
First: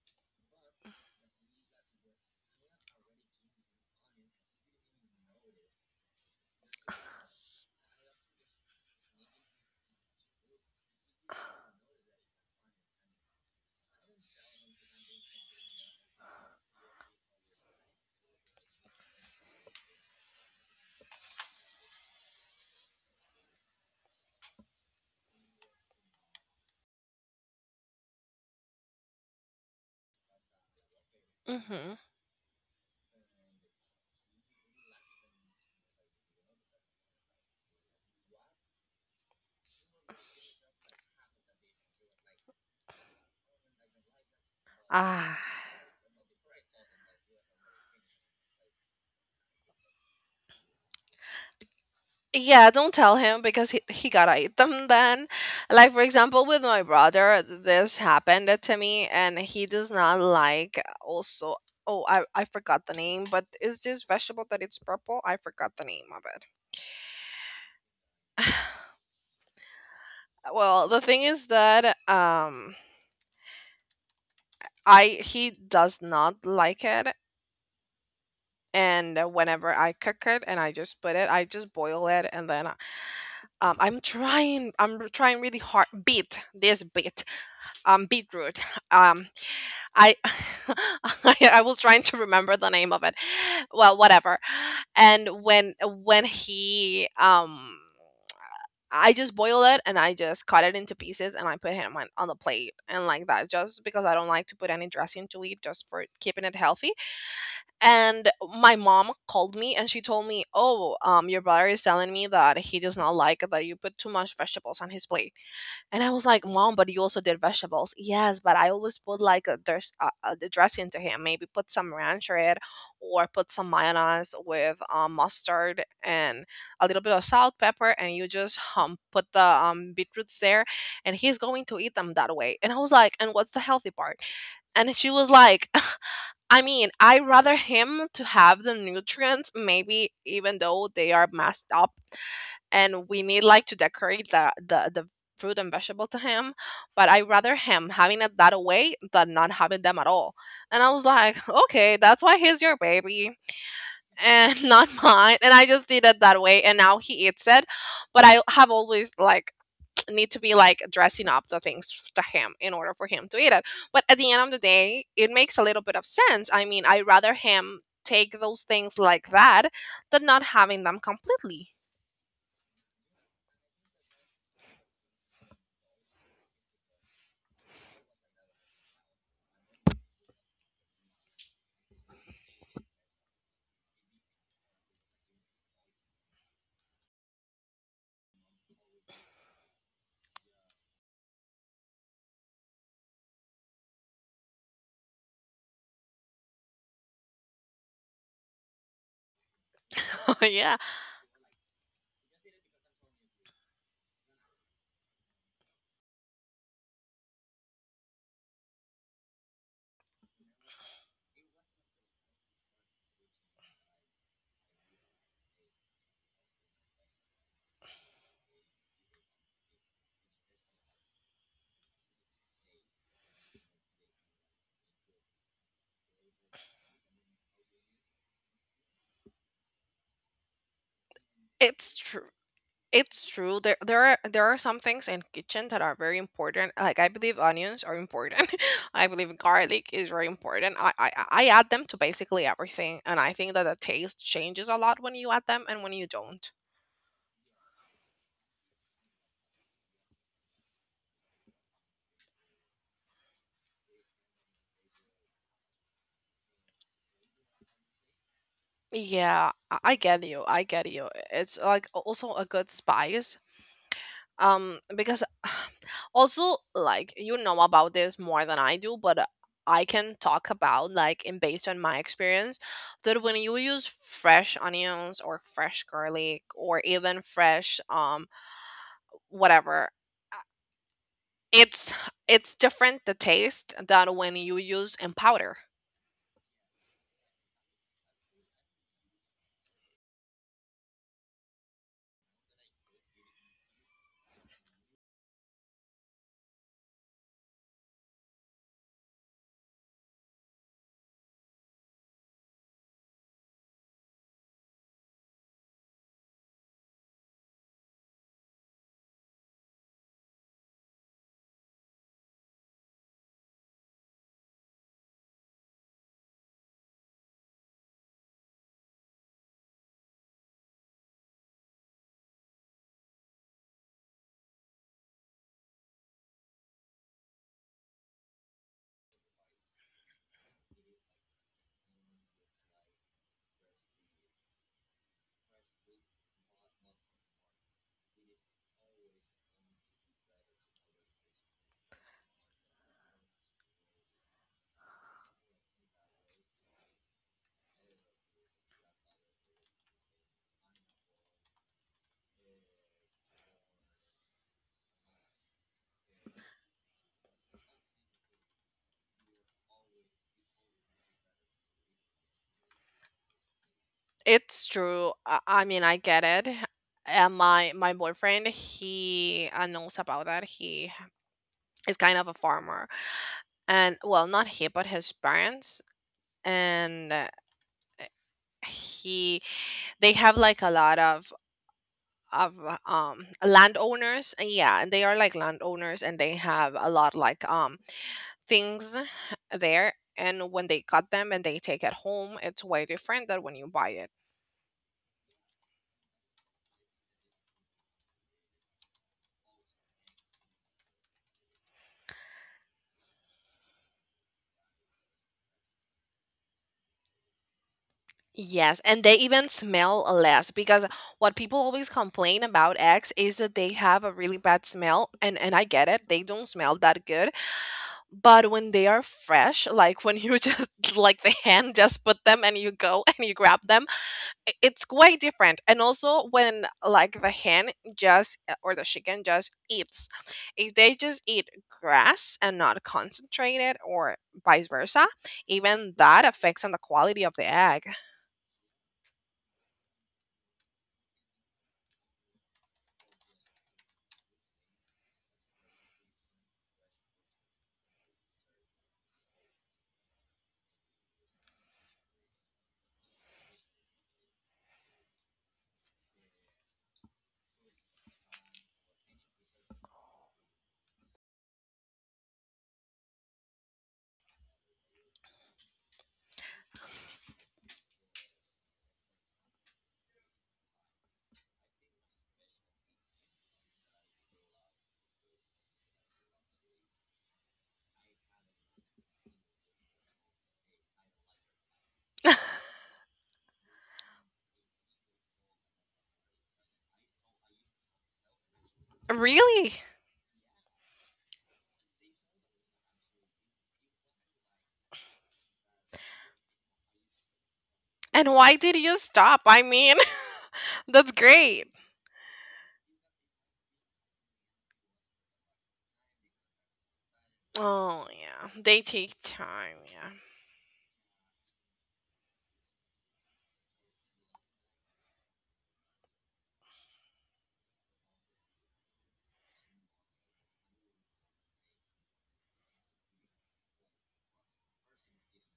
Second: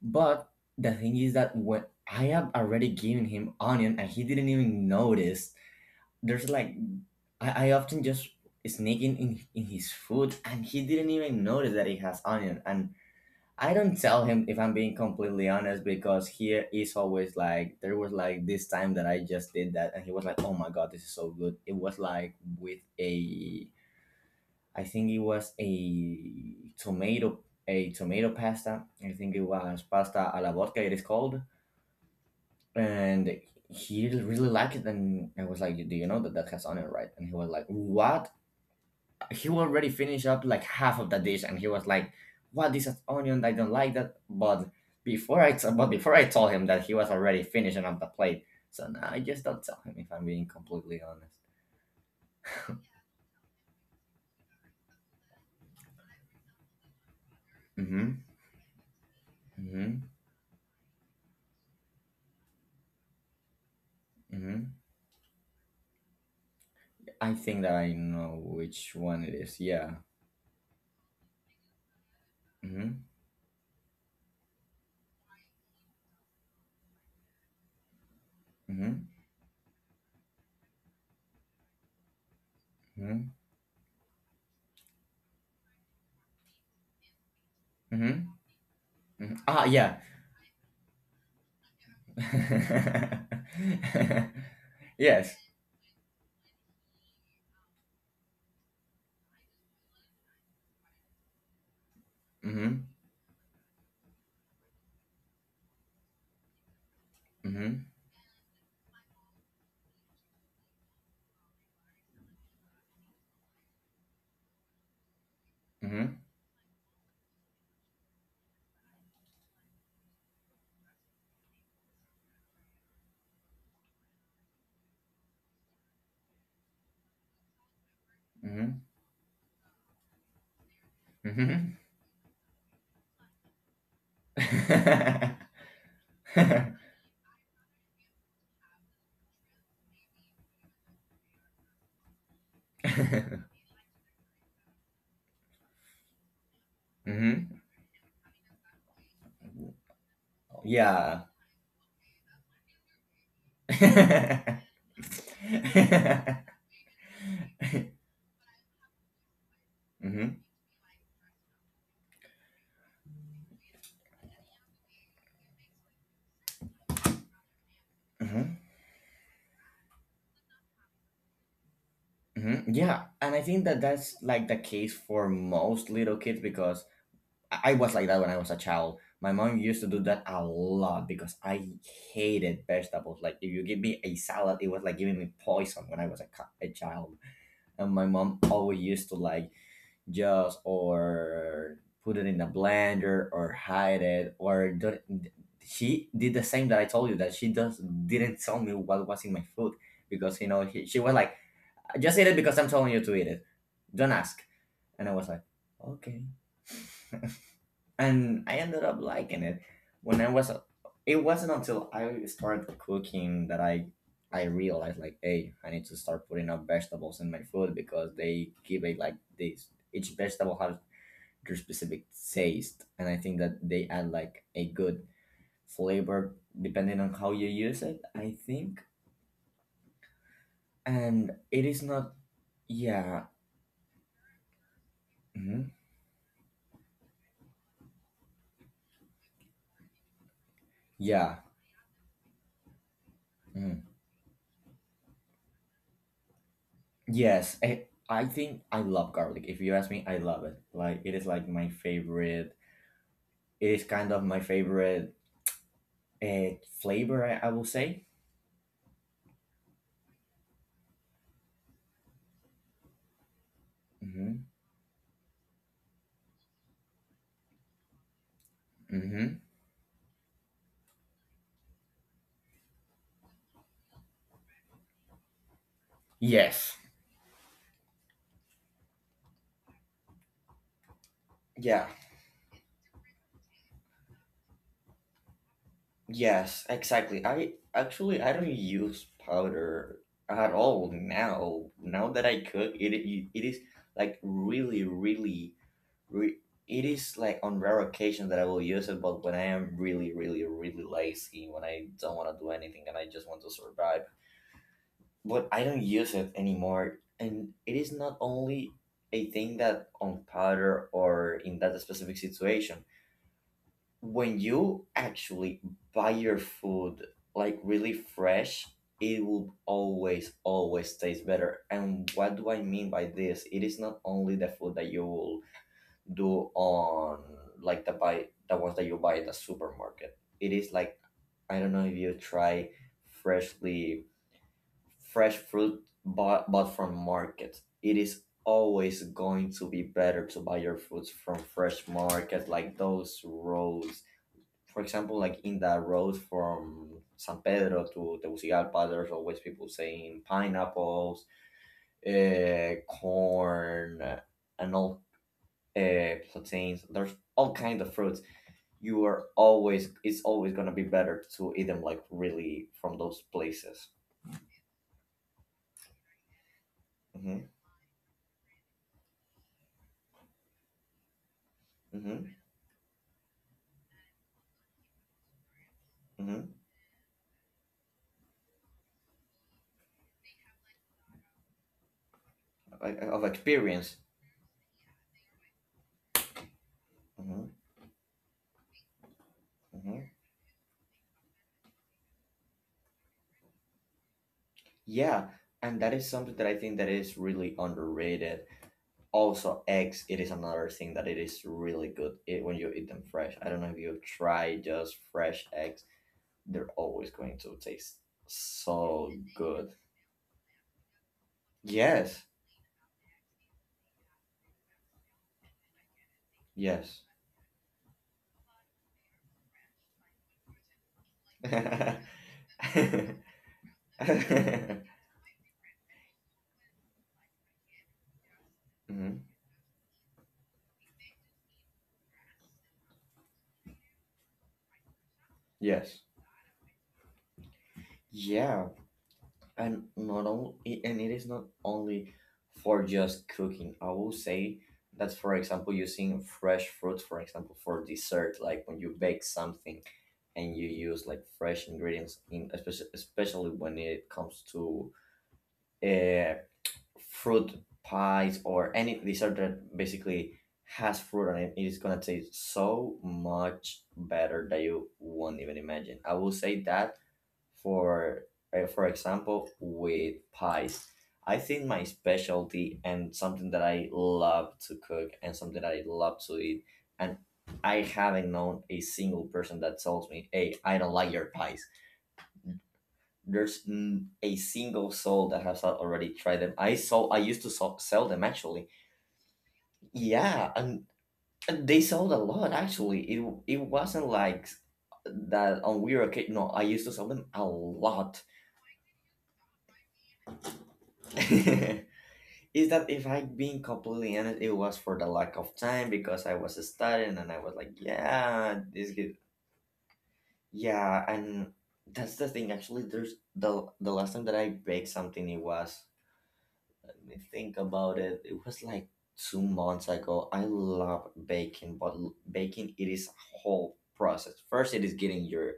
But the thing is that when I have already given him onion and he didn't even notice, there's like, I often just sneak in his food, and he didn't even notice that it has onion. And I don't tell him, if I'm being completely honest, because he is always like, there was like this time that I just did that and he was like, oh my god, this is so good. It was like with a I think it was a tomato pasta. I think it was pasta alla vodka, it is called. Mm-hmm. And he really liked it, and I was like, do you know that that has onion, right? And he was like, what? He already finished up like half of the dish, and he was like, what? This has onion, I don't like that. But Ah. But before I told him that, he was already finishing up the plate. So now I just don't tell him, if I'm being completely honest. Yeah, don't tell him because he gotta eat them then. Like, for example, with my brother, this Mm-hmm. happened to me, and he does Mm-hmm. not like also. Oh, I forgot the name, but is this vegetable that Mm-hmm. it's purple? I forgot the name of it. I think that I know which one it is, yeah. Well, the thing is that Mm-hmm. I he does not like it Mm-hmm. and whenever I cook it and I just put it, I just boil it and then Mm-hmm. I'm trying really hard, beet, Mm-hmm. beetroot. Mm-hmm. um Ah, yeah. I, I was trying to remember the name of it. Well, whatever. Yes. And when he I just boiled it and I just cut it into pieces and I put him on the plate Mhm. and like that just because I don't like to put any dressing to eat just for keeping it healthy. Mhm. And my mom called me and she told me, "Oh, your brother is telling me that he does not like that you put too much vegetables on his plate." And I Mhm. was like, Mom, but you also did vegetables. Yes, but I always put like there's a the dressing to him. Maybe put some ranch in it or put some mayonnaise with mustard and a little bit of salt, pepper, and you just Mhm. Put the beetroots there. And he's going Mhm. to eat them that way. And I was like, And what's the healthy part? And she was like, I Mhm. mean, I rather him to have the nutrients, maybe even though they are messed up and we need like to decorate the fruit and vegetable to him, but I rather him having it that way than not having them at all. And I was Yeah. like, okay, that's why he's your baby and not mine. And I just did it that way and now he eats it. But I have always like need to Mhm. be like dressing up the things to him in order for him to eat it. But at the end of the day it makes a little bit of sense. I mean, I rather him take Mhm. those things like that than not having them completely. Mhm. Yeah, and I think that that's like the case for most little kids, because I was like that when I was a child. My mom used to do that a lot because I hated vegetables. Like, if you give me a salad, it was like giving me poison when I was a child. And my mom always used to like, just, or put it in a blender or hide it or do not. She did the same that I told you that she does didn't tell me what was in my food. Because Yeah, she was like, just eat it because I'm telling you to eat it. Don't ask. And I was like, okay. And I ended up liking it. When I was It wasn't until I started cooking that I realized, like, hey, I need to start putting up vegetables in my food because they give it like this. Each vegetable has your specific taste, and I think that they add like a good flavor depending on how you use it, I think. And it is it's not. true. Yeah. It's true. There are some things in Mhm. kitchen that are very important. Like I believe onions are important. I believe garlic is very important. I Yeah. I add them to basically everything, and I think that the Mhm. taste changes a lot when you add them and when you don't. Yes, I think I love garlic. If you ask me, I love it. Like, it is like my favorite. It is kind of my favorite uh, flavor, I will say. Yeah, I get you. I get you. It's like also a good spice Mm-hmm. Because also like you know about this more than I do, but Mm-hmm. I can talk about like and based on my experience that when you use fresh onions or fresh garlic Yes. or even fresh whatever uh, Yeah. it's it's different the taste than when you use in powder. Yes, exactly. I actually I don't use powder at all now. Now that I cook, it is like really really re- it is like on rare occasions that I will use it, but when I am really really really lazy, when I don't want to do anything and I just want to survive, but I don't use it anymore. And it is not only a thing that on powder or in that specific situation, when you actually buy your food like really fresh, it will always always taste better. And what do I mean by this? It is not only the food that you will do on, like, the ones that you buy at the supermarket. It is like, I don't know if you try freshly fresh fruit bought from markets. It is always going to be better to buy your fruits from fresh markets, like those rows, for example, like in that road from San Pedro to Tegucigalpa. There's always people saying pineapples, corn, and all plantains. There's all kinds of fruits. You are always, it's always gonna be better to eat them, like really, from those places. It's true, I mean I get it. And Mm-hmm. My boyfriend, he knows about that. He is kind Mm-hmm. of a farmer, and well, not he but his parents. Mm-hmm. And he they have like a lot of Like, of experience. landowners. Yeah. And yeah, they are like landowners and they have a lot like Mm-hmm. Things there, Mm-hmm. and when they cut them and they take it home it's way different than when you buy it. Yeah, and that is something that I think that is really underrated. Also, eggs. It is another thing that it is really good. It When you eat them fresh. I don't know if you try just fresh eggs. They're always going to taste Yes, and so they even good. smell less because what people always Yes. complain about eggs is that they have a really bad smell, and I get it, they don't smell Yes. that good. But when they are fresh, like when you just like the hand just put them and you go and you grab them, it's quite different. And also when like the hen just or the chicken Mhm. just eats, if they just eat grass and not concentrated, or vice versa, even Yes. that affects on the quality of the egg. Yeah. and not only and it is not only for just cooking, I will say. That, for example, using fresh fruits, for example, for dessert, like when you bake something and you use like fresh ingredients in, especially, especially when it comes to uh, fruit pies or any dessert that basically has fruit on it, it is going to taste so much better that you won't even imagine. I will say that for for example, with pies, I think my specialty and something that I love to cook and something that I love to eat, and I haven't known a single person that tells me, "Hey, I don't like your pies." There's a single soul that has already tried them. I sold. I used to sell them, actually. Really? Yeah, and they sold a lot, actually. It wasn't like that on weird occasion. No, I used to sell them a lot. And why did you stop? I mean, that's great. Is that, if I'm being completely honest, it was for the lack of time because I was studying, and I was like, Oh yeah, yeah, they this good. take time. Yeah. Yeah, and that's the thing. Actually, there's the last time that I baked something. It was, let me think about it. It was like 2 months ago. I love baking, but baking, it is a whole process. First, it is getting your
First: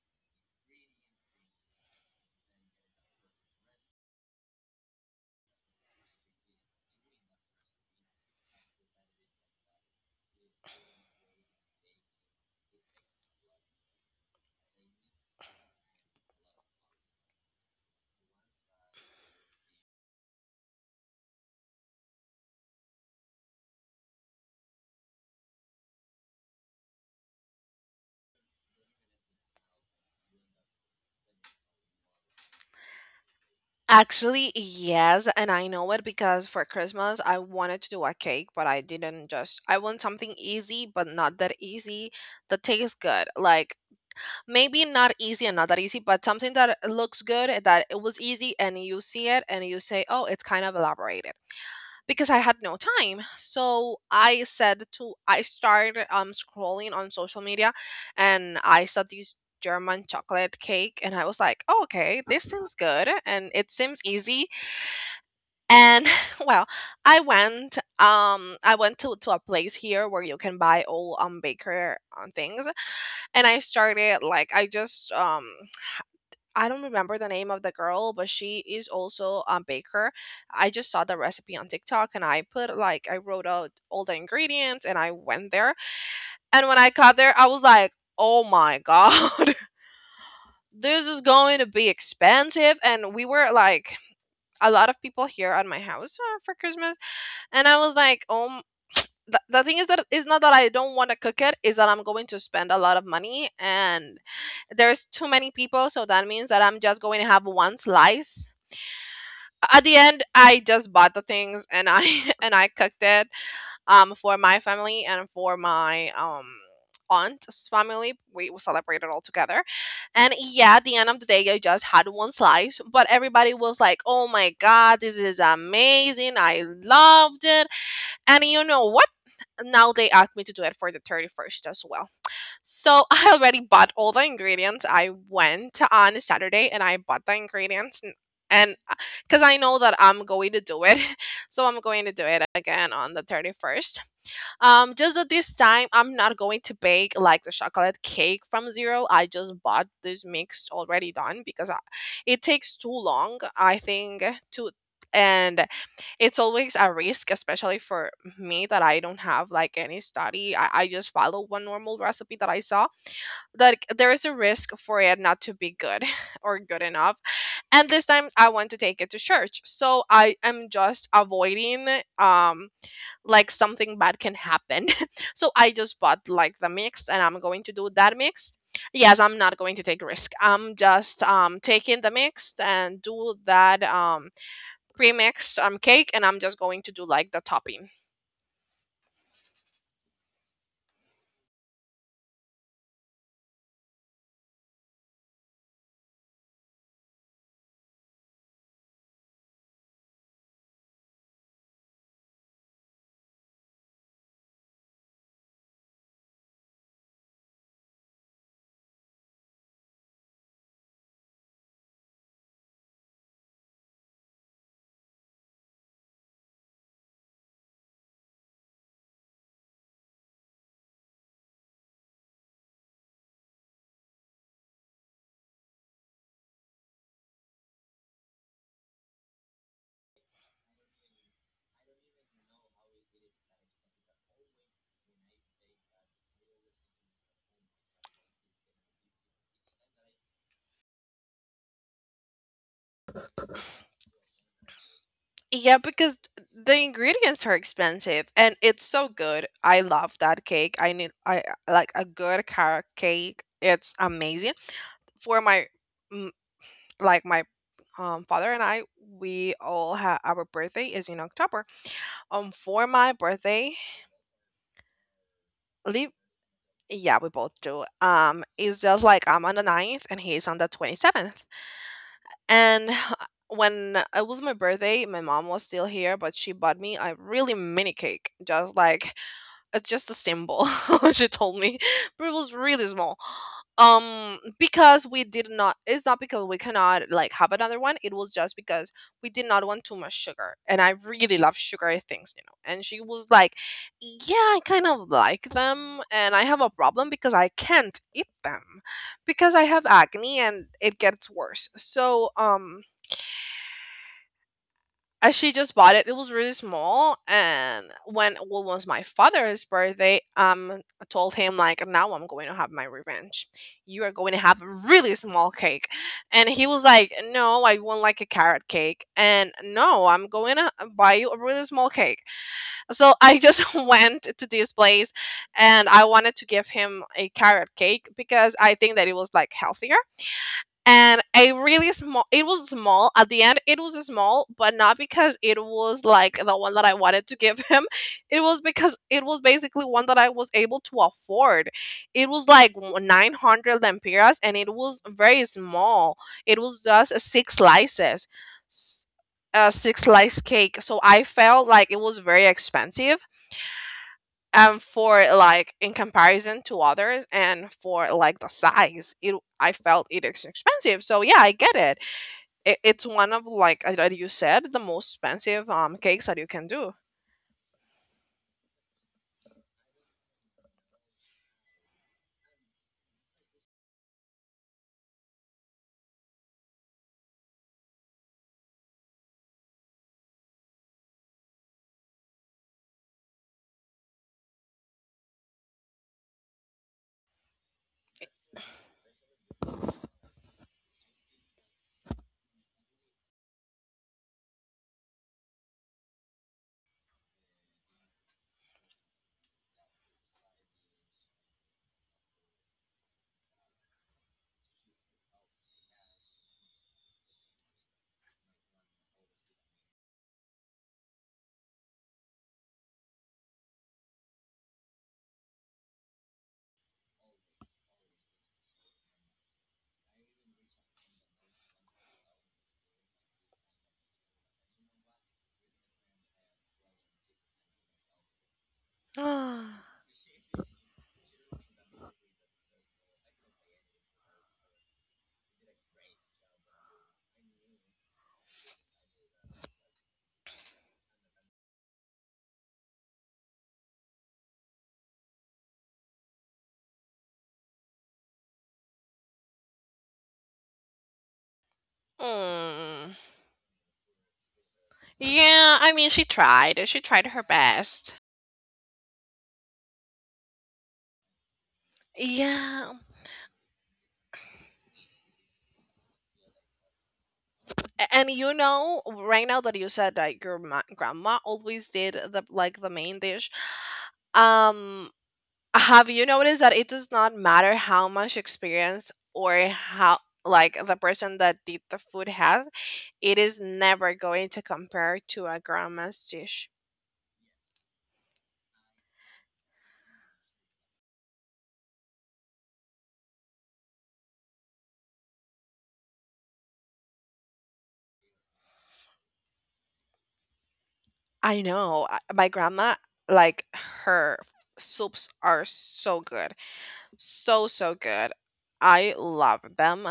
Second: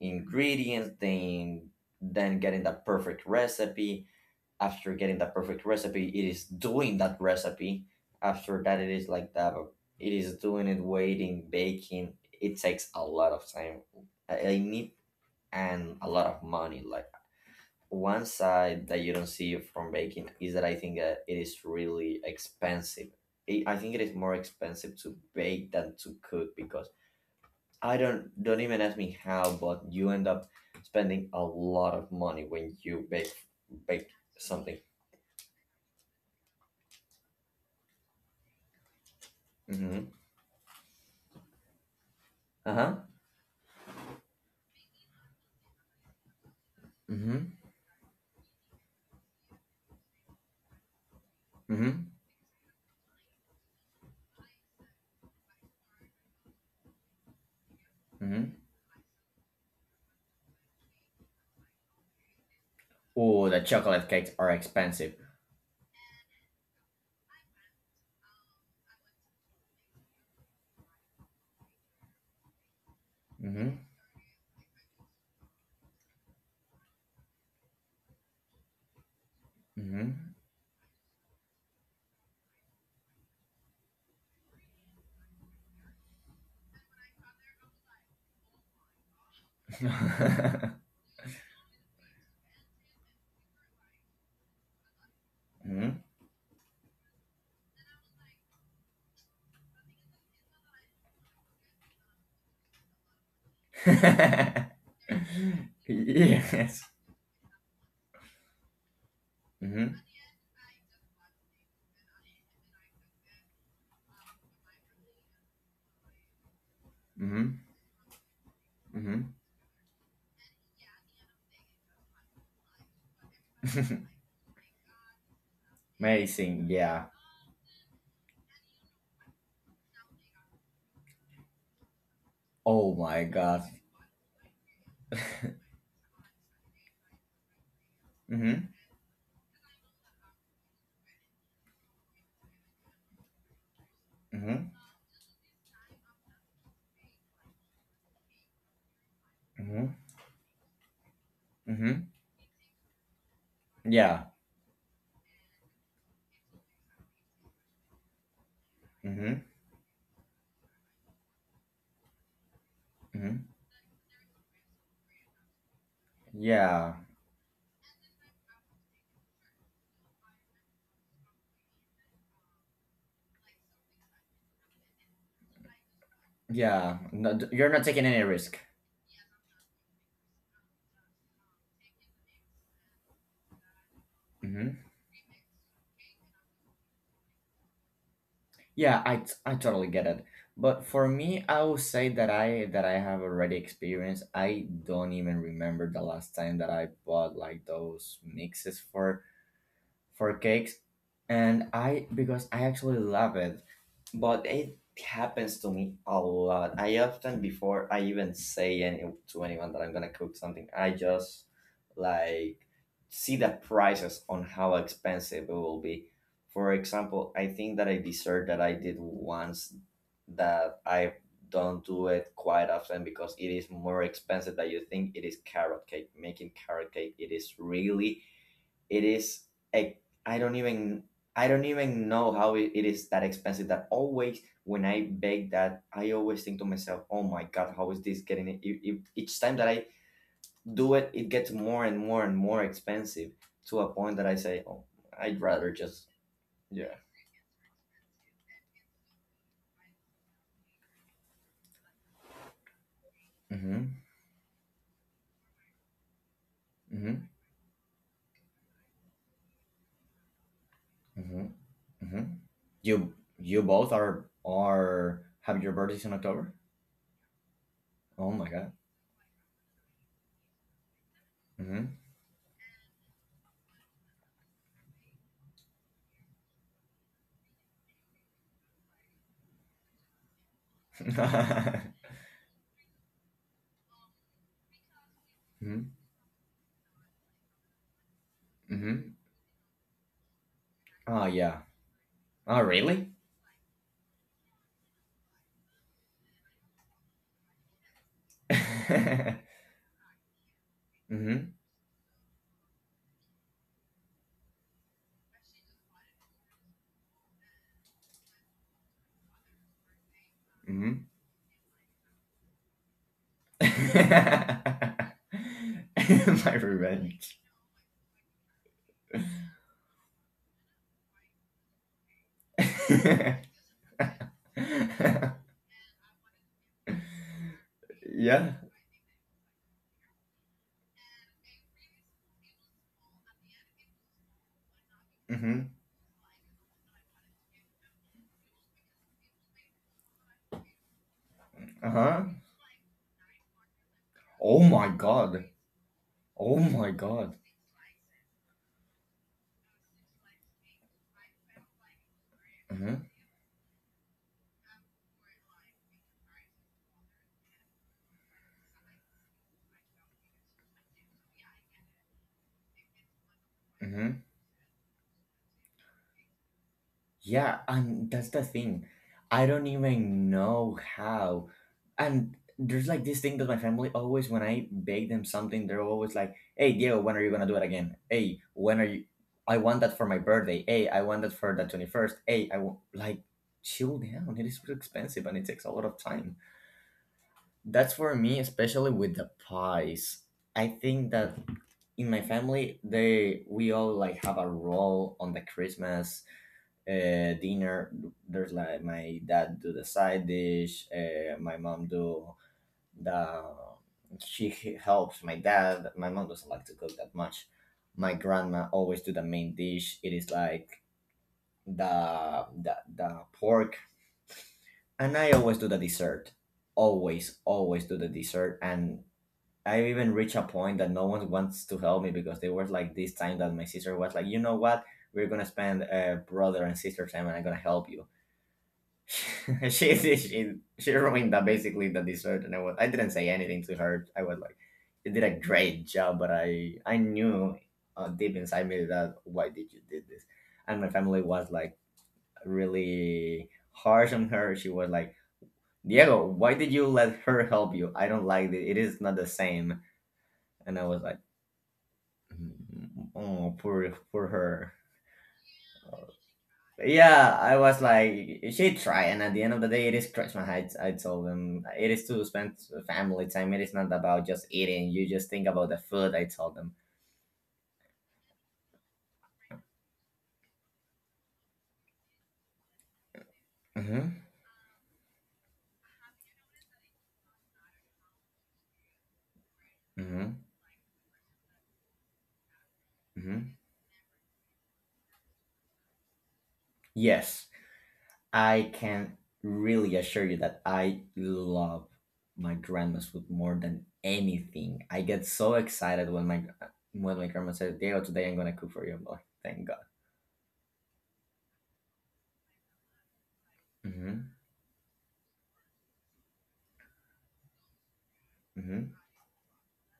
ingredients, then getting the perfect recipe. After getting the perfect recipe, it is doing that recipe. After that, it is like that. It is doing it, waiting, baking. It takes a lot of time. I need, and a lot of money. Like, one side that you don't see from baking is that I think that it is really expensive. I think it is more expensive to bake than to cook. Because I don't even ask me how, but you end up spending a lot of money when you bake. Bake Actually, something. yes, and I know it because for Christmas I wanted to do a cake, but I didn't, just I want Hmm. something easy but not that easy that tastes Uh-huh. good. Like maybe not easy and not that easy, but something that looks Mm-hmm. good and that it was easy and you see it and you say, "Oh, it's kind of elaborated." Mm-hmm. Because I had no time. So I said to I started scrolling on social media and Mm-hmm. I saw these German chocolate cake and I was like, oh, okay, this seems good Oh, and the it seems chocolate cakes easy are expensive. and well, I went to a place here where you can buy all baker things and I Mm-hmm. started like I just I don't remember the name of the girl, but she is also a baker. Mm-hmm. I just saw the recipe on TikTok and I put like I wrote out all the ingredients and I went there. And when I got there, I was like, "Oh my god. This is going to be expensive." And we were like a lot of people here at my Mm-hmm. house for Christmas, and I was like, "Oh, the thing is that it's not that I don't want to cook it, is that I'm going to spend a lot of money and there's too many people, so that means that I'm Yes. just going to have one slice. At Mm-hmm. the end, I just bought the things and I and I cooked it for my family and for my Mm-hmm. aunt's family. We celebrated all together. And yeah, at the end of the day, I just had one slice, but everybody was like, Mm-hmm. "Oh my god, this is amazing. I Amazing. Yeah. loved it." And you know what? Now they asked me to do it for the 31st as well. Oh So my I already god. bought all the ingredients. I went on Saturday and I bought the ingredients Mm-hmm. and because I know that I'm going to do it, so I'm going to do it again on the 31st. Mm-hmm. Just that this time I'm not going to bake like the chocolate cake from zero. I just bought Mm-hmm. this mix already done because Mm-hmm. it takes too long. I think Yeah. to and it's always a risk, especially for me that I don't have Mm-hmm. like any study. I just follow one normal recipe that I saw. Mm-hmm. That there is a risk for it not to be good or good Yeah. enough. And this time I want to take it to church. So I am just avoiding um like something bad can happen. So I just bought like the Yeah. mix and I'm No, going to you're do not taking that any mix. risk. Yes, I'm not going to take risk. I'm just taking the mix and do that Mm-hmm. pre-mixed cake and I'm just going to do like the topping. Yeah, I totally get it. But for me, I would say that I have already experienced. I don't even remember the last time that I bought like those mixes for cakes. And I Because I actually love it. But it happens to me a lot. I often, before I even say any to anyone that I'm gonna cook something, I just, like, see the prices on how expensive it will be. For example, I think that a dessert that I did once, that I don't do it quite often because it is more expensive than you think, it is carrot cake. Making carrot cake, it is really, it is a, I don't even I don't even know how it is that expensive. That always when I bake that, I always think to myself, "Oh my god, how is this getting it?" Each time that I do it, it gets more and more and more expensive, to a point that I say, "Oh, I'd Yeah, rather because just, the yeah." ingredients are expensive and it's so good. I love that cake. I need I like a good carrot cake. It's Mm-hmm. amazing. For my mm, like my Mm-hmm. Father and I, we all have our birthday is in Mm-hmm. October. Mm-hmm. Um, for my You birthday, you both are have your leave birthdays in October. yeah, we both do. Um, Oh my it's god. just like I'm on the ninth and he's on the 27th. Mm-hmm. And when it was my birthday, my mom was still here, but she bought me a really mini cake, just like it's just a symbol, she told me. Mm-hmm. But it was really small. Because we did not, it's not because we cannot like have another one. It was just because Mm-hmm. we did not want too much sugar. And I really Oh love yeah. sugary things, you know. Oh And she really? was like, yeah, I kind of like them. And I have a problem because I can't eat them because I have acne and it gets Mhm. worse. So, I she just bought it. It was really small, and when well, it was my father's birthday, I Mhm. told him like, now I'm going to have my revenge. You are going to have a really small cake, and My he was like, revenge. no, I want like a carrot cake, and no, I'm going to buy you a really small cake. So I just went to this place, and I wanted to give him a carrot cake because Yeah. I think that it was like healthier and a really small it was small at the end it was small but not because it Mhm. was like the one that I wanted to give him. It was because it was basically one that I was able to afford. It Uh-huh. was like 900 lempiras and it Oh was my very god. small. It Oh was my just god. six slices, s- a six slice cake, so I felt like it was very expensive Mhm. For like in comparison to others and for like the size it I felt it is expensive, so yeah, I get it, it it's one of like that you Mhm. said the most expensive cakes that you can do. Yeah, and that's the thing. I don't even know how. And there's like this thing that my family always, when I bake them something, they're always like, "Hey, Diego, when are you gonna do it again? Hey, when are you? I want that for my birthday. Hey, I want that for the 21st. Hey, I want like." Chill down. It is so expensive and it takes a lot of time. That's for me, especially with the pies. I think that in my family, they we all like have a role on the Christmas dinner. There's like, my dad do the side dish, my mom do the she helps my dad. My mom doesn't like to cook that much. My grandma always do the main dish, it is like the pork. And I always do the dessert. Always, always do the dessert. And I even reached a point that no one wants to help me, because they were like, this time that my sister was like, you know what? We're gonna spend brother and sister time, and I'm gonna help you. she she she ruined that, basically the dessert. And I didn't say anything to her. I was like, you did a great job, but I knew, deep inside me, that why did you did this? And my family was like really harsh on her. She was like, Diego, why did you let her help you? I don't like it. It is not the same. And I was like, Mm. "Mm, oh, poor her." Yeah, I mean, she tried, she tried her Yeah, I was best. like, she try, and at the end of the day, it is Christmas. I told them it is to spend Yeah. family time. It is not about just eating. You just think about the food. I told them. And you know right now that you said that your ma- grandma always did the like the main dish, Hmm. um, have you noticed that it does not matter how much experience or how Hmm. like the person that did the food has, it is Hmm. never going to compare to a grandma's dish. Yes, I can really assure you that I love my grandma's food more than anything. I get so excited when my grandma says, "Diego, today I'm gonna cook for you." I'm like, thank God. I know. My grandma, like her Hmm. f- soups are so good. So, so good. Hmm. I love them.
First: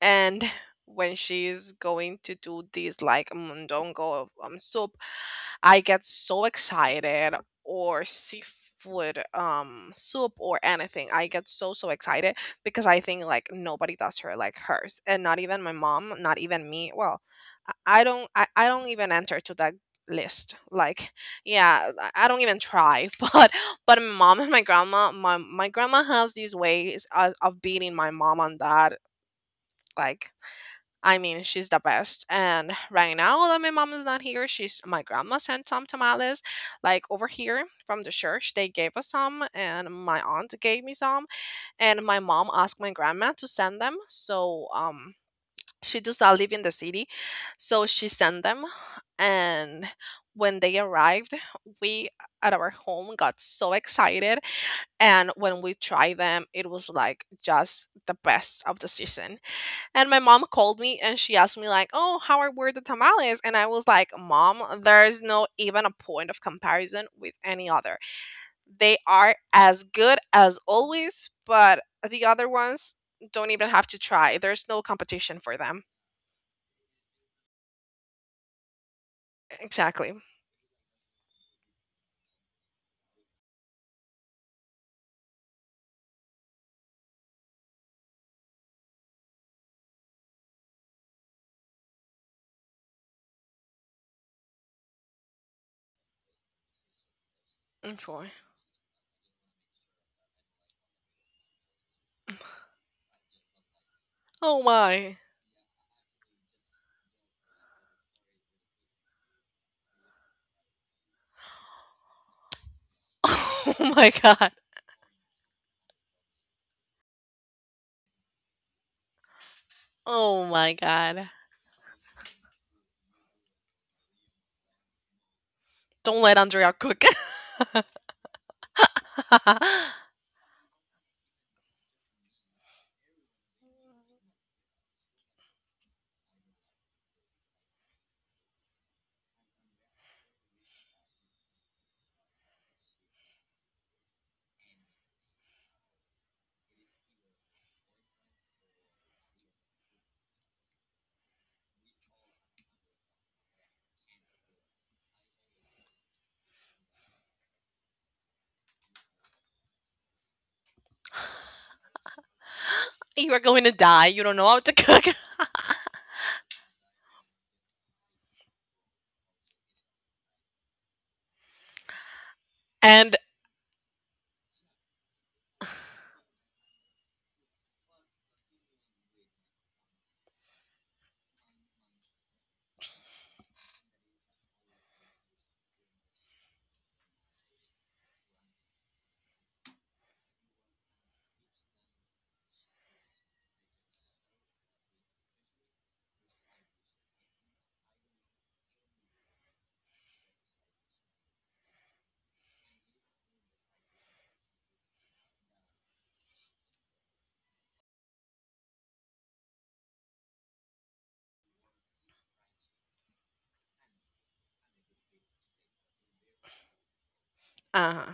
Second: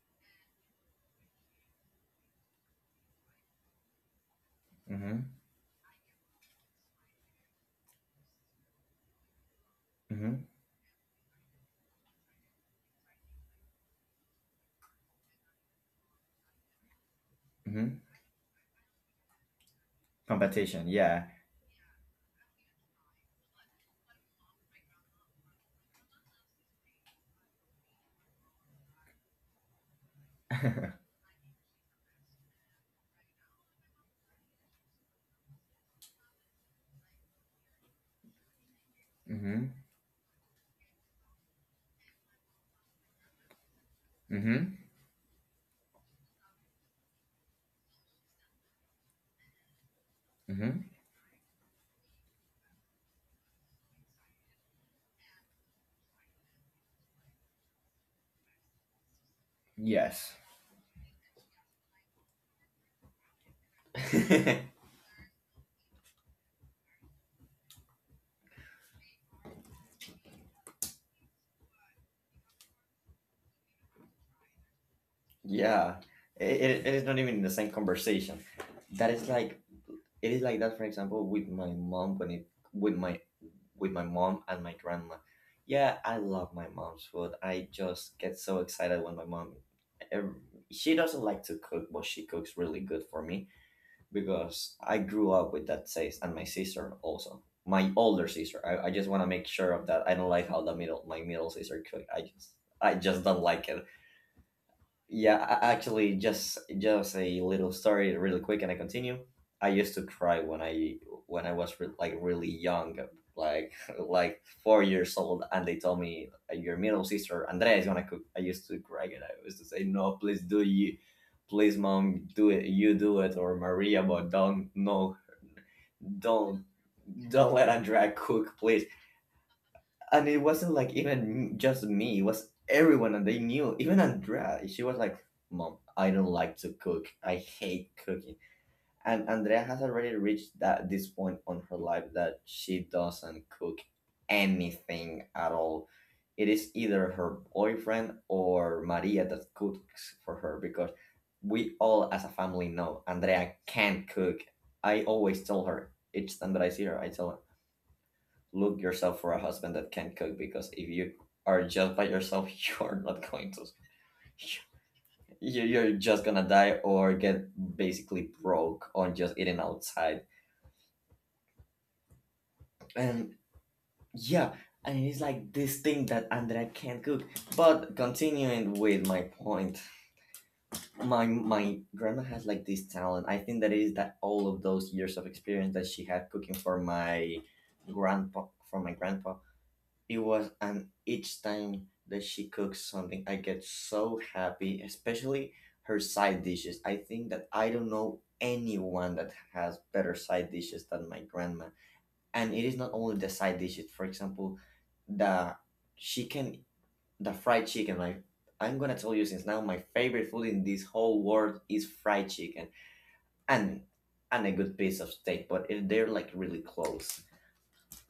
And when she's going to do this like mondongo soup, Hmm. I get so excited or seafood soup Hmm. or anything. I get so so excited because I think like nobody does her like hers. And not even my mom, not even me. Well, I Hmm. I don't even enter to that list. Competition, Like, yeah. yeah, I don't even try, but my mom and my grandma, my grandma has these ways of beating my mom on that. Like, I mean, she's the best. And right now that my mom is not here, she's my grandma sent some tamales. Like over here from the church, they gave us some, Hmm. and my aunt gave me some, and my mom asked my grandma to send them. So Mm-hmm. She does not live in the city, so she sent them, and when they Mm-hmm. arrived, we at our home got so excited and when we tried them, it was like just the best of the season. And my Yes. mom called me and she asked me like, "Oh, how are were the tamales?" And I was like, "Mom, there's no even a point of comparison with any other. They are as good as always, but the other ones don't even have to try. There's no competition for them." Yeah, it is not even the same conversation. That is like, Exactly. it is like that. For example, with my mom, when it with my with my mom and my grandma. Yeah, I love my mom's food. I just get so excited when my mom. ev- She doesn't like to cook, but she cooks really good for me because I grew up with that taste, and my sister also. My older Okay. sister. I just want to make sure of that. I don't like how the middle my middle sister cook. I just don't like it. Oh my. Yeah, actually, just a little story, really quick, and I continue. I used to cry when I like really young, like Oh my like god. 4 years old, and they told me your middle sister Andrea is gonna cook. I used to cry, and I used to say, "No, please Oh do my you, god. please, mom, do it, you do it, or Maria, but don't no, Don't let don't Andrea cook. don't let Andrea cook, please." And it wasn't like even just me, it was everyone, and they knew. Even Andrea, she was like, "Mom, I don't like to cook, I hate cooking." And Andrea has already reached that this point on her life that she doesn't cook anything at all. It is either her boyfriend or Maria that cooks for her, because we all as a family know Andrea can't cook. I always tell her, each time that I see her, I tell, "Look yourself for a husband that can cook, because if you are just by yourself, you're not You are going going to." to die. You don't know how you- to cook. You're just gonna die or get basically broke on just eating outside. And And yeah, and it's like this thing that Andrea can't cook. But continuing with my point, my grandma has like this talent. I think that is that all of those years of experience that she had cooking for my grandpa, it was, and each time that she cooks something, I get so happy, especially her side dishes. I think that I don't know anyone that has better side dishes than my grandma. And it is not only the side dishes, for example, the chicken, the fried chicken. My, I'm gonna tell you since now, my favorite food in this whole world is fried chicken and a good piece of steak, but if they're like really close. uh,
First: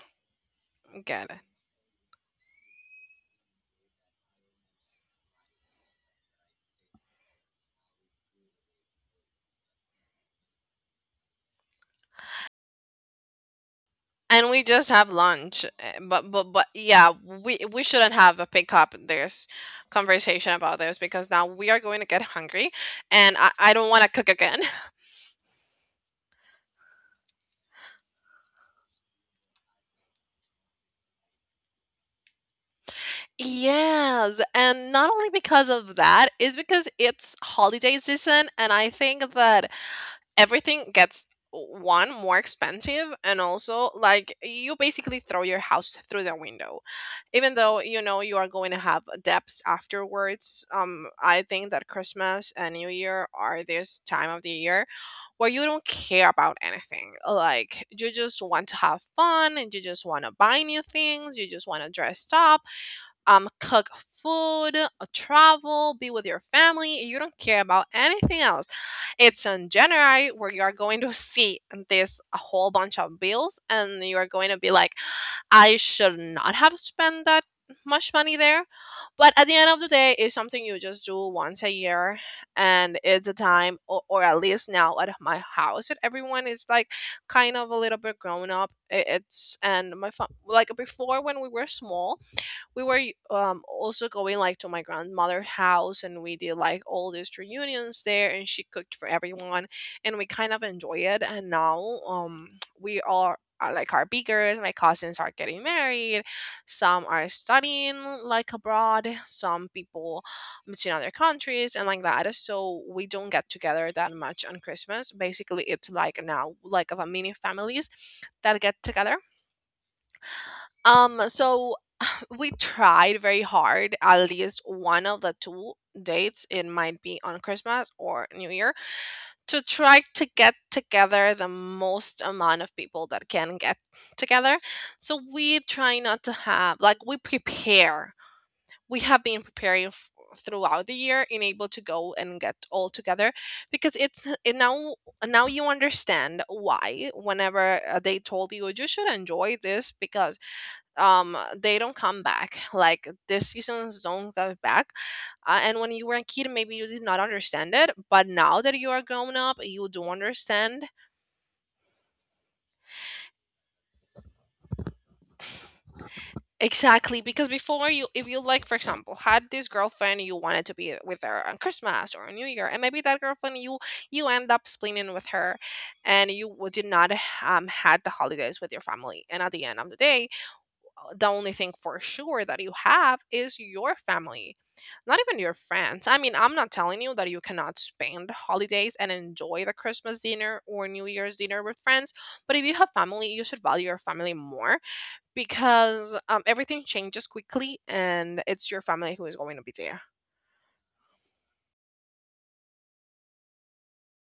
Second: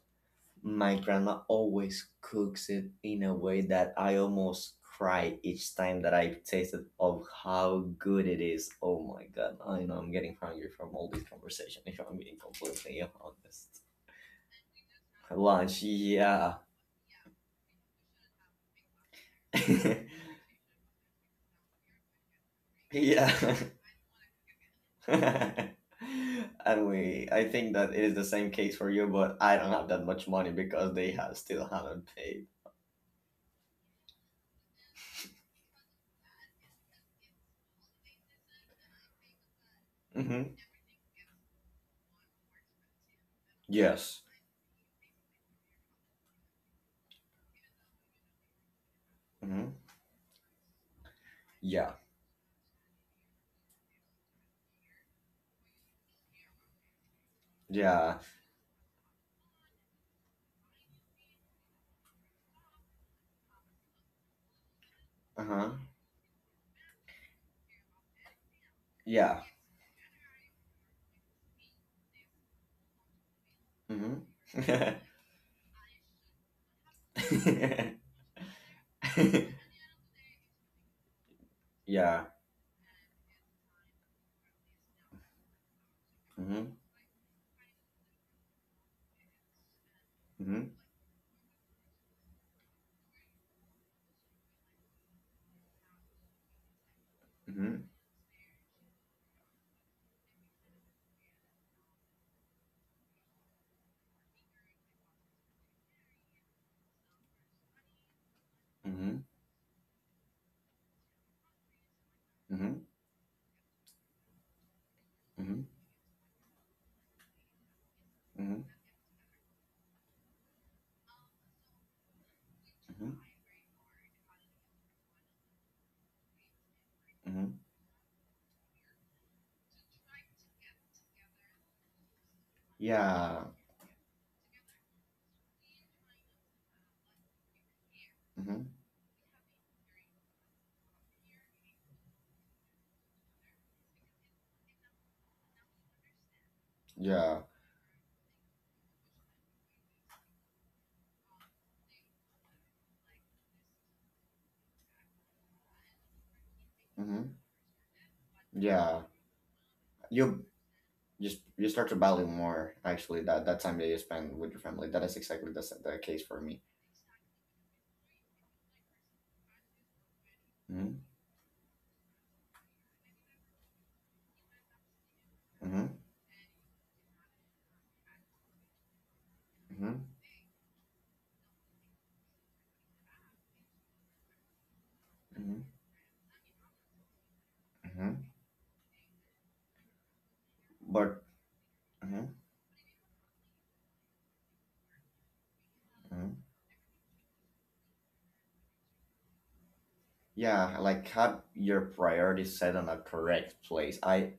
My get it. grandma always cooks it in a way that I almost cry each time that I taste it of how good it is. Oh my god, I know I'm getting hungry from all this conversation, if I'm being completely honest. And we just have lunch, Lunch, eh, but but yeah. but yeah, we shouldn't have a pick up this conversation about this because now we are going to get hungry, and Yeah. I don't want to cook again. and we I think that it is the same case for you, but I don't have that much money because they have still haven't paid. Yes, and not only because of that is because it's holiday season, and I think that Hmm. everything gets one more expensive and also Yes. like you basically throw your house through the window even though you know you are going to have debts Hmm. afterwards. Um, I think that Yeah. Christmas and New Year are this time of the year where you don't care about anything, like you Yeah. just want to have fun and you just want to buy new things, you just want to dress up, cook food, Uh huh. travel, be with your family, you don't care about anything else. Yeah. It's in January where you are going to see this a whole bunch of bills and you are going to Mm-hmm. be like, I should not have spent that much money there. But at the end of the day, it's something you just do once a year, Yeah. and it's a time or at least now at my house that everyone Mm-hmm. is like kind of a little bit grown up. I- It's and my fa- Mm-hmm. like before when we were small, we were also going like to my grandmother's house and we did like all these Mm-hmm. reunions there and she cooked for everyone, and we kind of enjoy it. And now we are bigger, my cousins are getting married, some are studying like abroad, Mm-hmm. some people it's in other countries and like that. Mm-hmm. So we don't get together that much on Christmas, Mm-hmm. basically it's like now like the mini families Mm-hmm. that get together, so we Mm-hmm. tried very hard at least one of the two dates, it might be on Mm-hmm. Christmas or New Year, to try to get together the most amount of people that Yeah. can get together. So we try not to have like we prepare, Mm-hmm. we have been preparing f- throughout the year and able to go and get all together, because it's it now now you understand why Yeah. whenever they told you you should enjoy this, because they don't come back, like these seasons don't go back, and when you were a kid maybe you did not Mm-hmm. understand it, but now that you are Yeah. grown up you do You understand. You start to value more actually that time that you spend with your family. That is exactly the case for me. Exactly, because before you if you like for example had this girlfriend you wanted to be Mm-hmm. with her on Christmas or New Year, and maybe that girlfriend you you end up splitting with her, Mm-hmm. and you w- did not had the holidays with your family, and at the end of the Mm-hmm. day the only thing for sure that you have is your family, not even your Mm-hmm. friends. I mean, I'm not telling you that you cannot Mm-hmm. spend holidays and enjoy the Christmas dinner or New But. Year's dinner with friends, Mm-hmm. but if you have family, you should value your family more because Mm-hmm. Everything changes quickly and it's your family who is going to be there. Yeah, like have your priorities set on a correct place. I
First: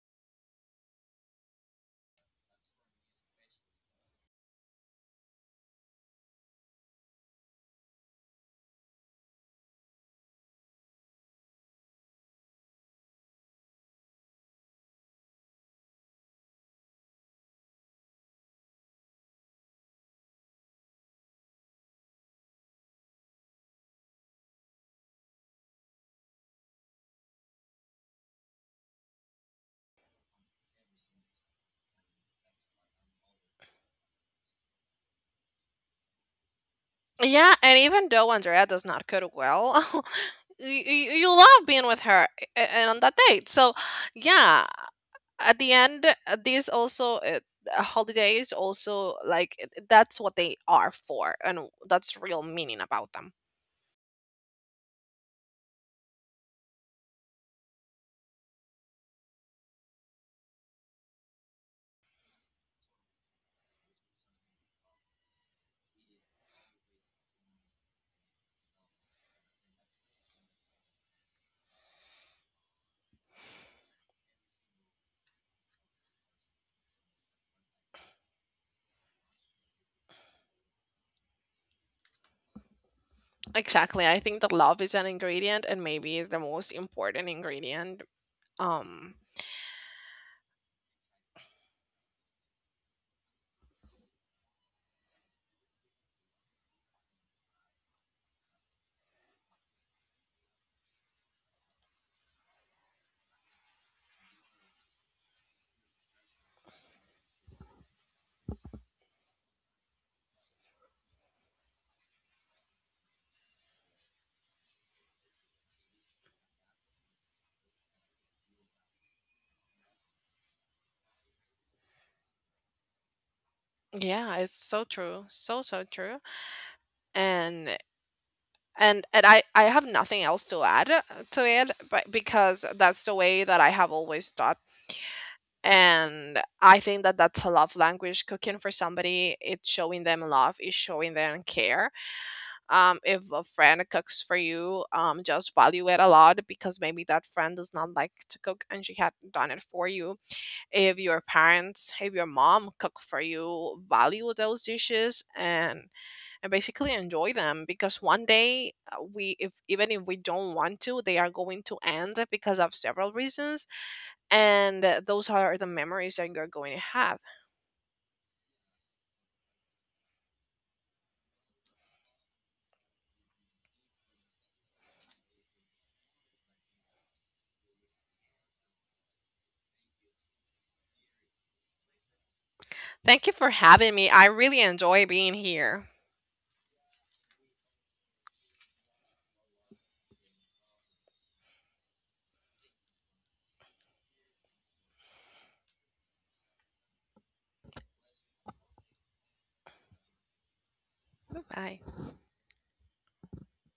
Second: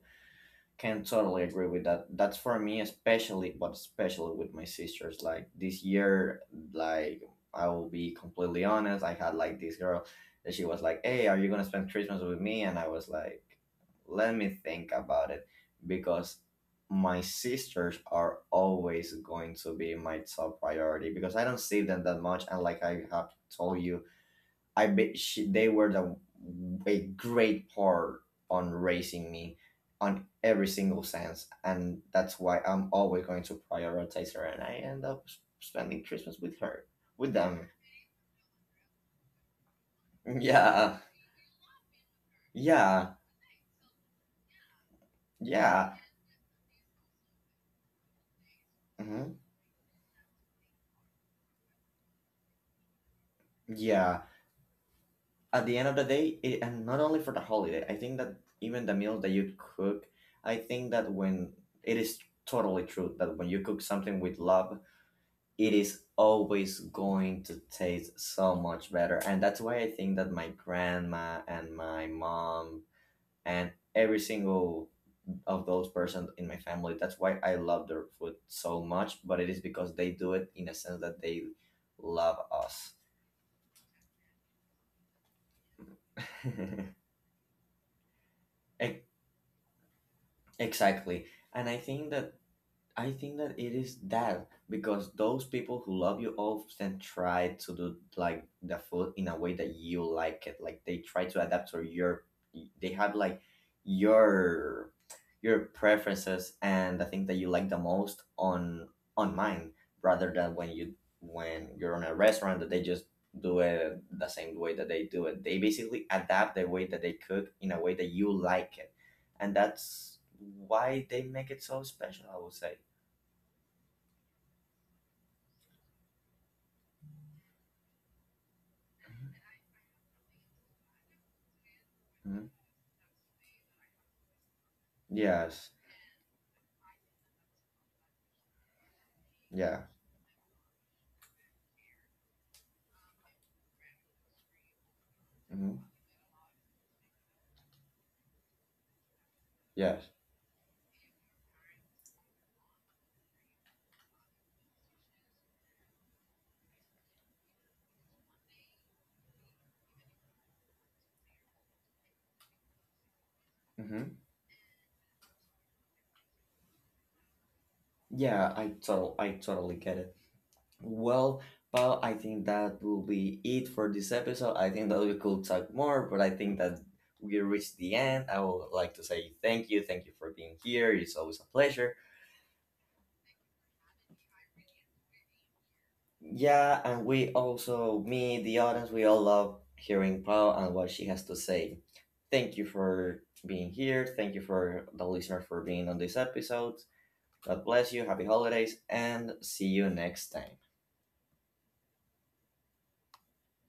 can totally agree with that. That's for me especially, but especially with my sisters. Like this year, like, I will be completely honest, I had like this girl that she was like, "Hey, are you gonna spend Christmas with me?" And I was like, "Let me think about it," because my sisters are always going to be my top priority, because I don't see them that much, and like I have told you, I bet they were the a great part on raising me on every single sense, and that's why I'm always going to prioritize her, and I end up spending Christmas with her, with Yeah, them. and even though Andrea does not cook well, you, Yeah, you love being with her and on that yeah, date. So, yeah, at the yeah, end these also holidays also hmm, like that's what they are for and that's real meaning about them. yeah. At the end of the day, and not only for the holiday, I think that even the meals that you cook, I think that when it is totally true that when you cook something with love, it is always going to taste so much better. And that's why I think that my grandma and my mom and every single of those persons in my family, that's why I love their food so much. But it is because they do it in a sense that they love us. Exactly, I think that love is an ingredient and maybe is the most important ingredient. E- Um, exactly. And I think that it is that because those people who love you often try to do like the food in a way that you like it. Like they try to adapt to your, they have like your preferences and the thing that you like the most on mine rather than when you when you're on a restaurant that they just do it the same way that they do it. They basically adapt the way that they cook in a way that you like it, and that's why they make it so special, I would say. yeah, it's so true, so so true. And and and i i have nothing else to add to it, but Hmm. because that's the way that I have always thought, Yes. and I think that that's a love language, cooking for somebody, it's Yeah. showing them love, it's showing them care. Um, if a friend cooks for you, just Hmm. value it a lot because maybe that friend does not like to cook and she had done it for Yes. you. If your parents, if your mom cook for you, value those dishes and basically enjoy them, because one day we, if even if we don't want to, they are going to end because of several reasons, Hmm. and those are the memories that you're going to have. I totally get it. Well, Paul, I think that will be it for this episode. I think that we could talk more, but I think that we reached the end. I would like to say thank you. Thank you for being here. It's always a pleasure. Thank you for having me. I really enjoy being here. Yeah, and we also, me, the audience, we all love hearing Paul and what she has to say. Thank you for being here. Thank you for the listener for being on this episode. God bless you, happy holidays, and see you next time. Bye.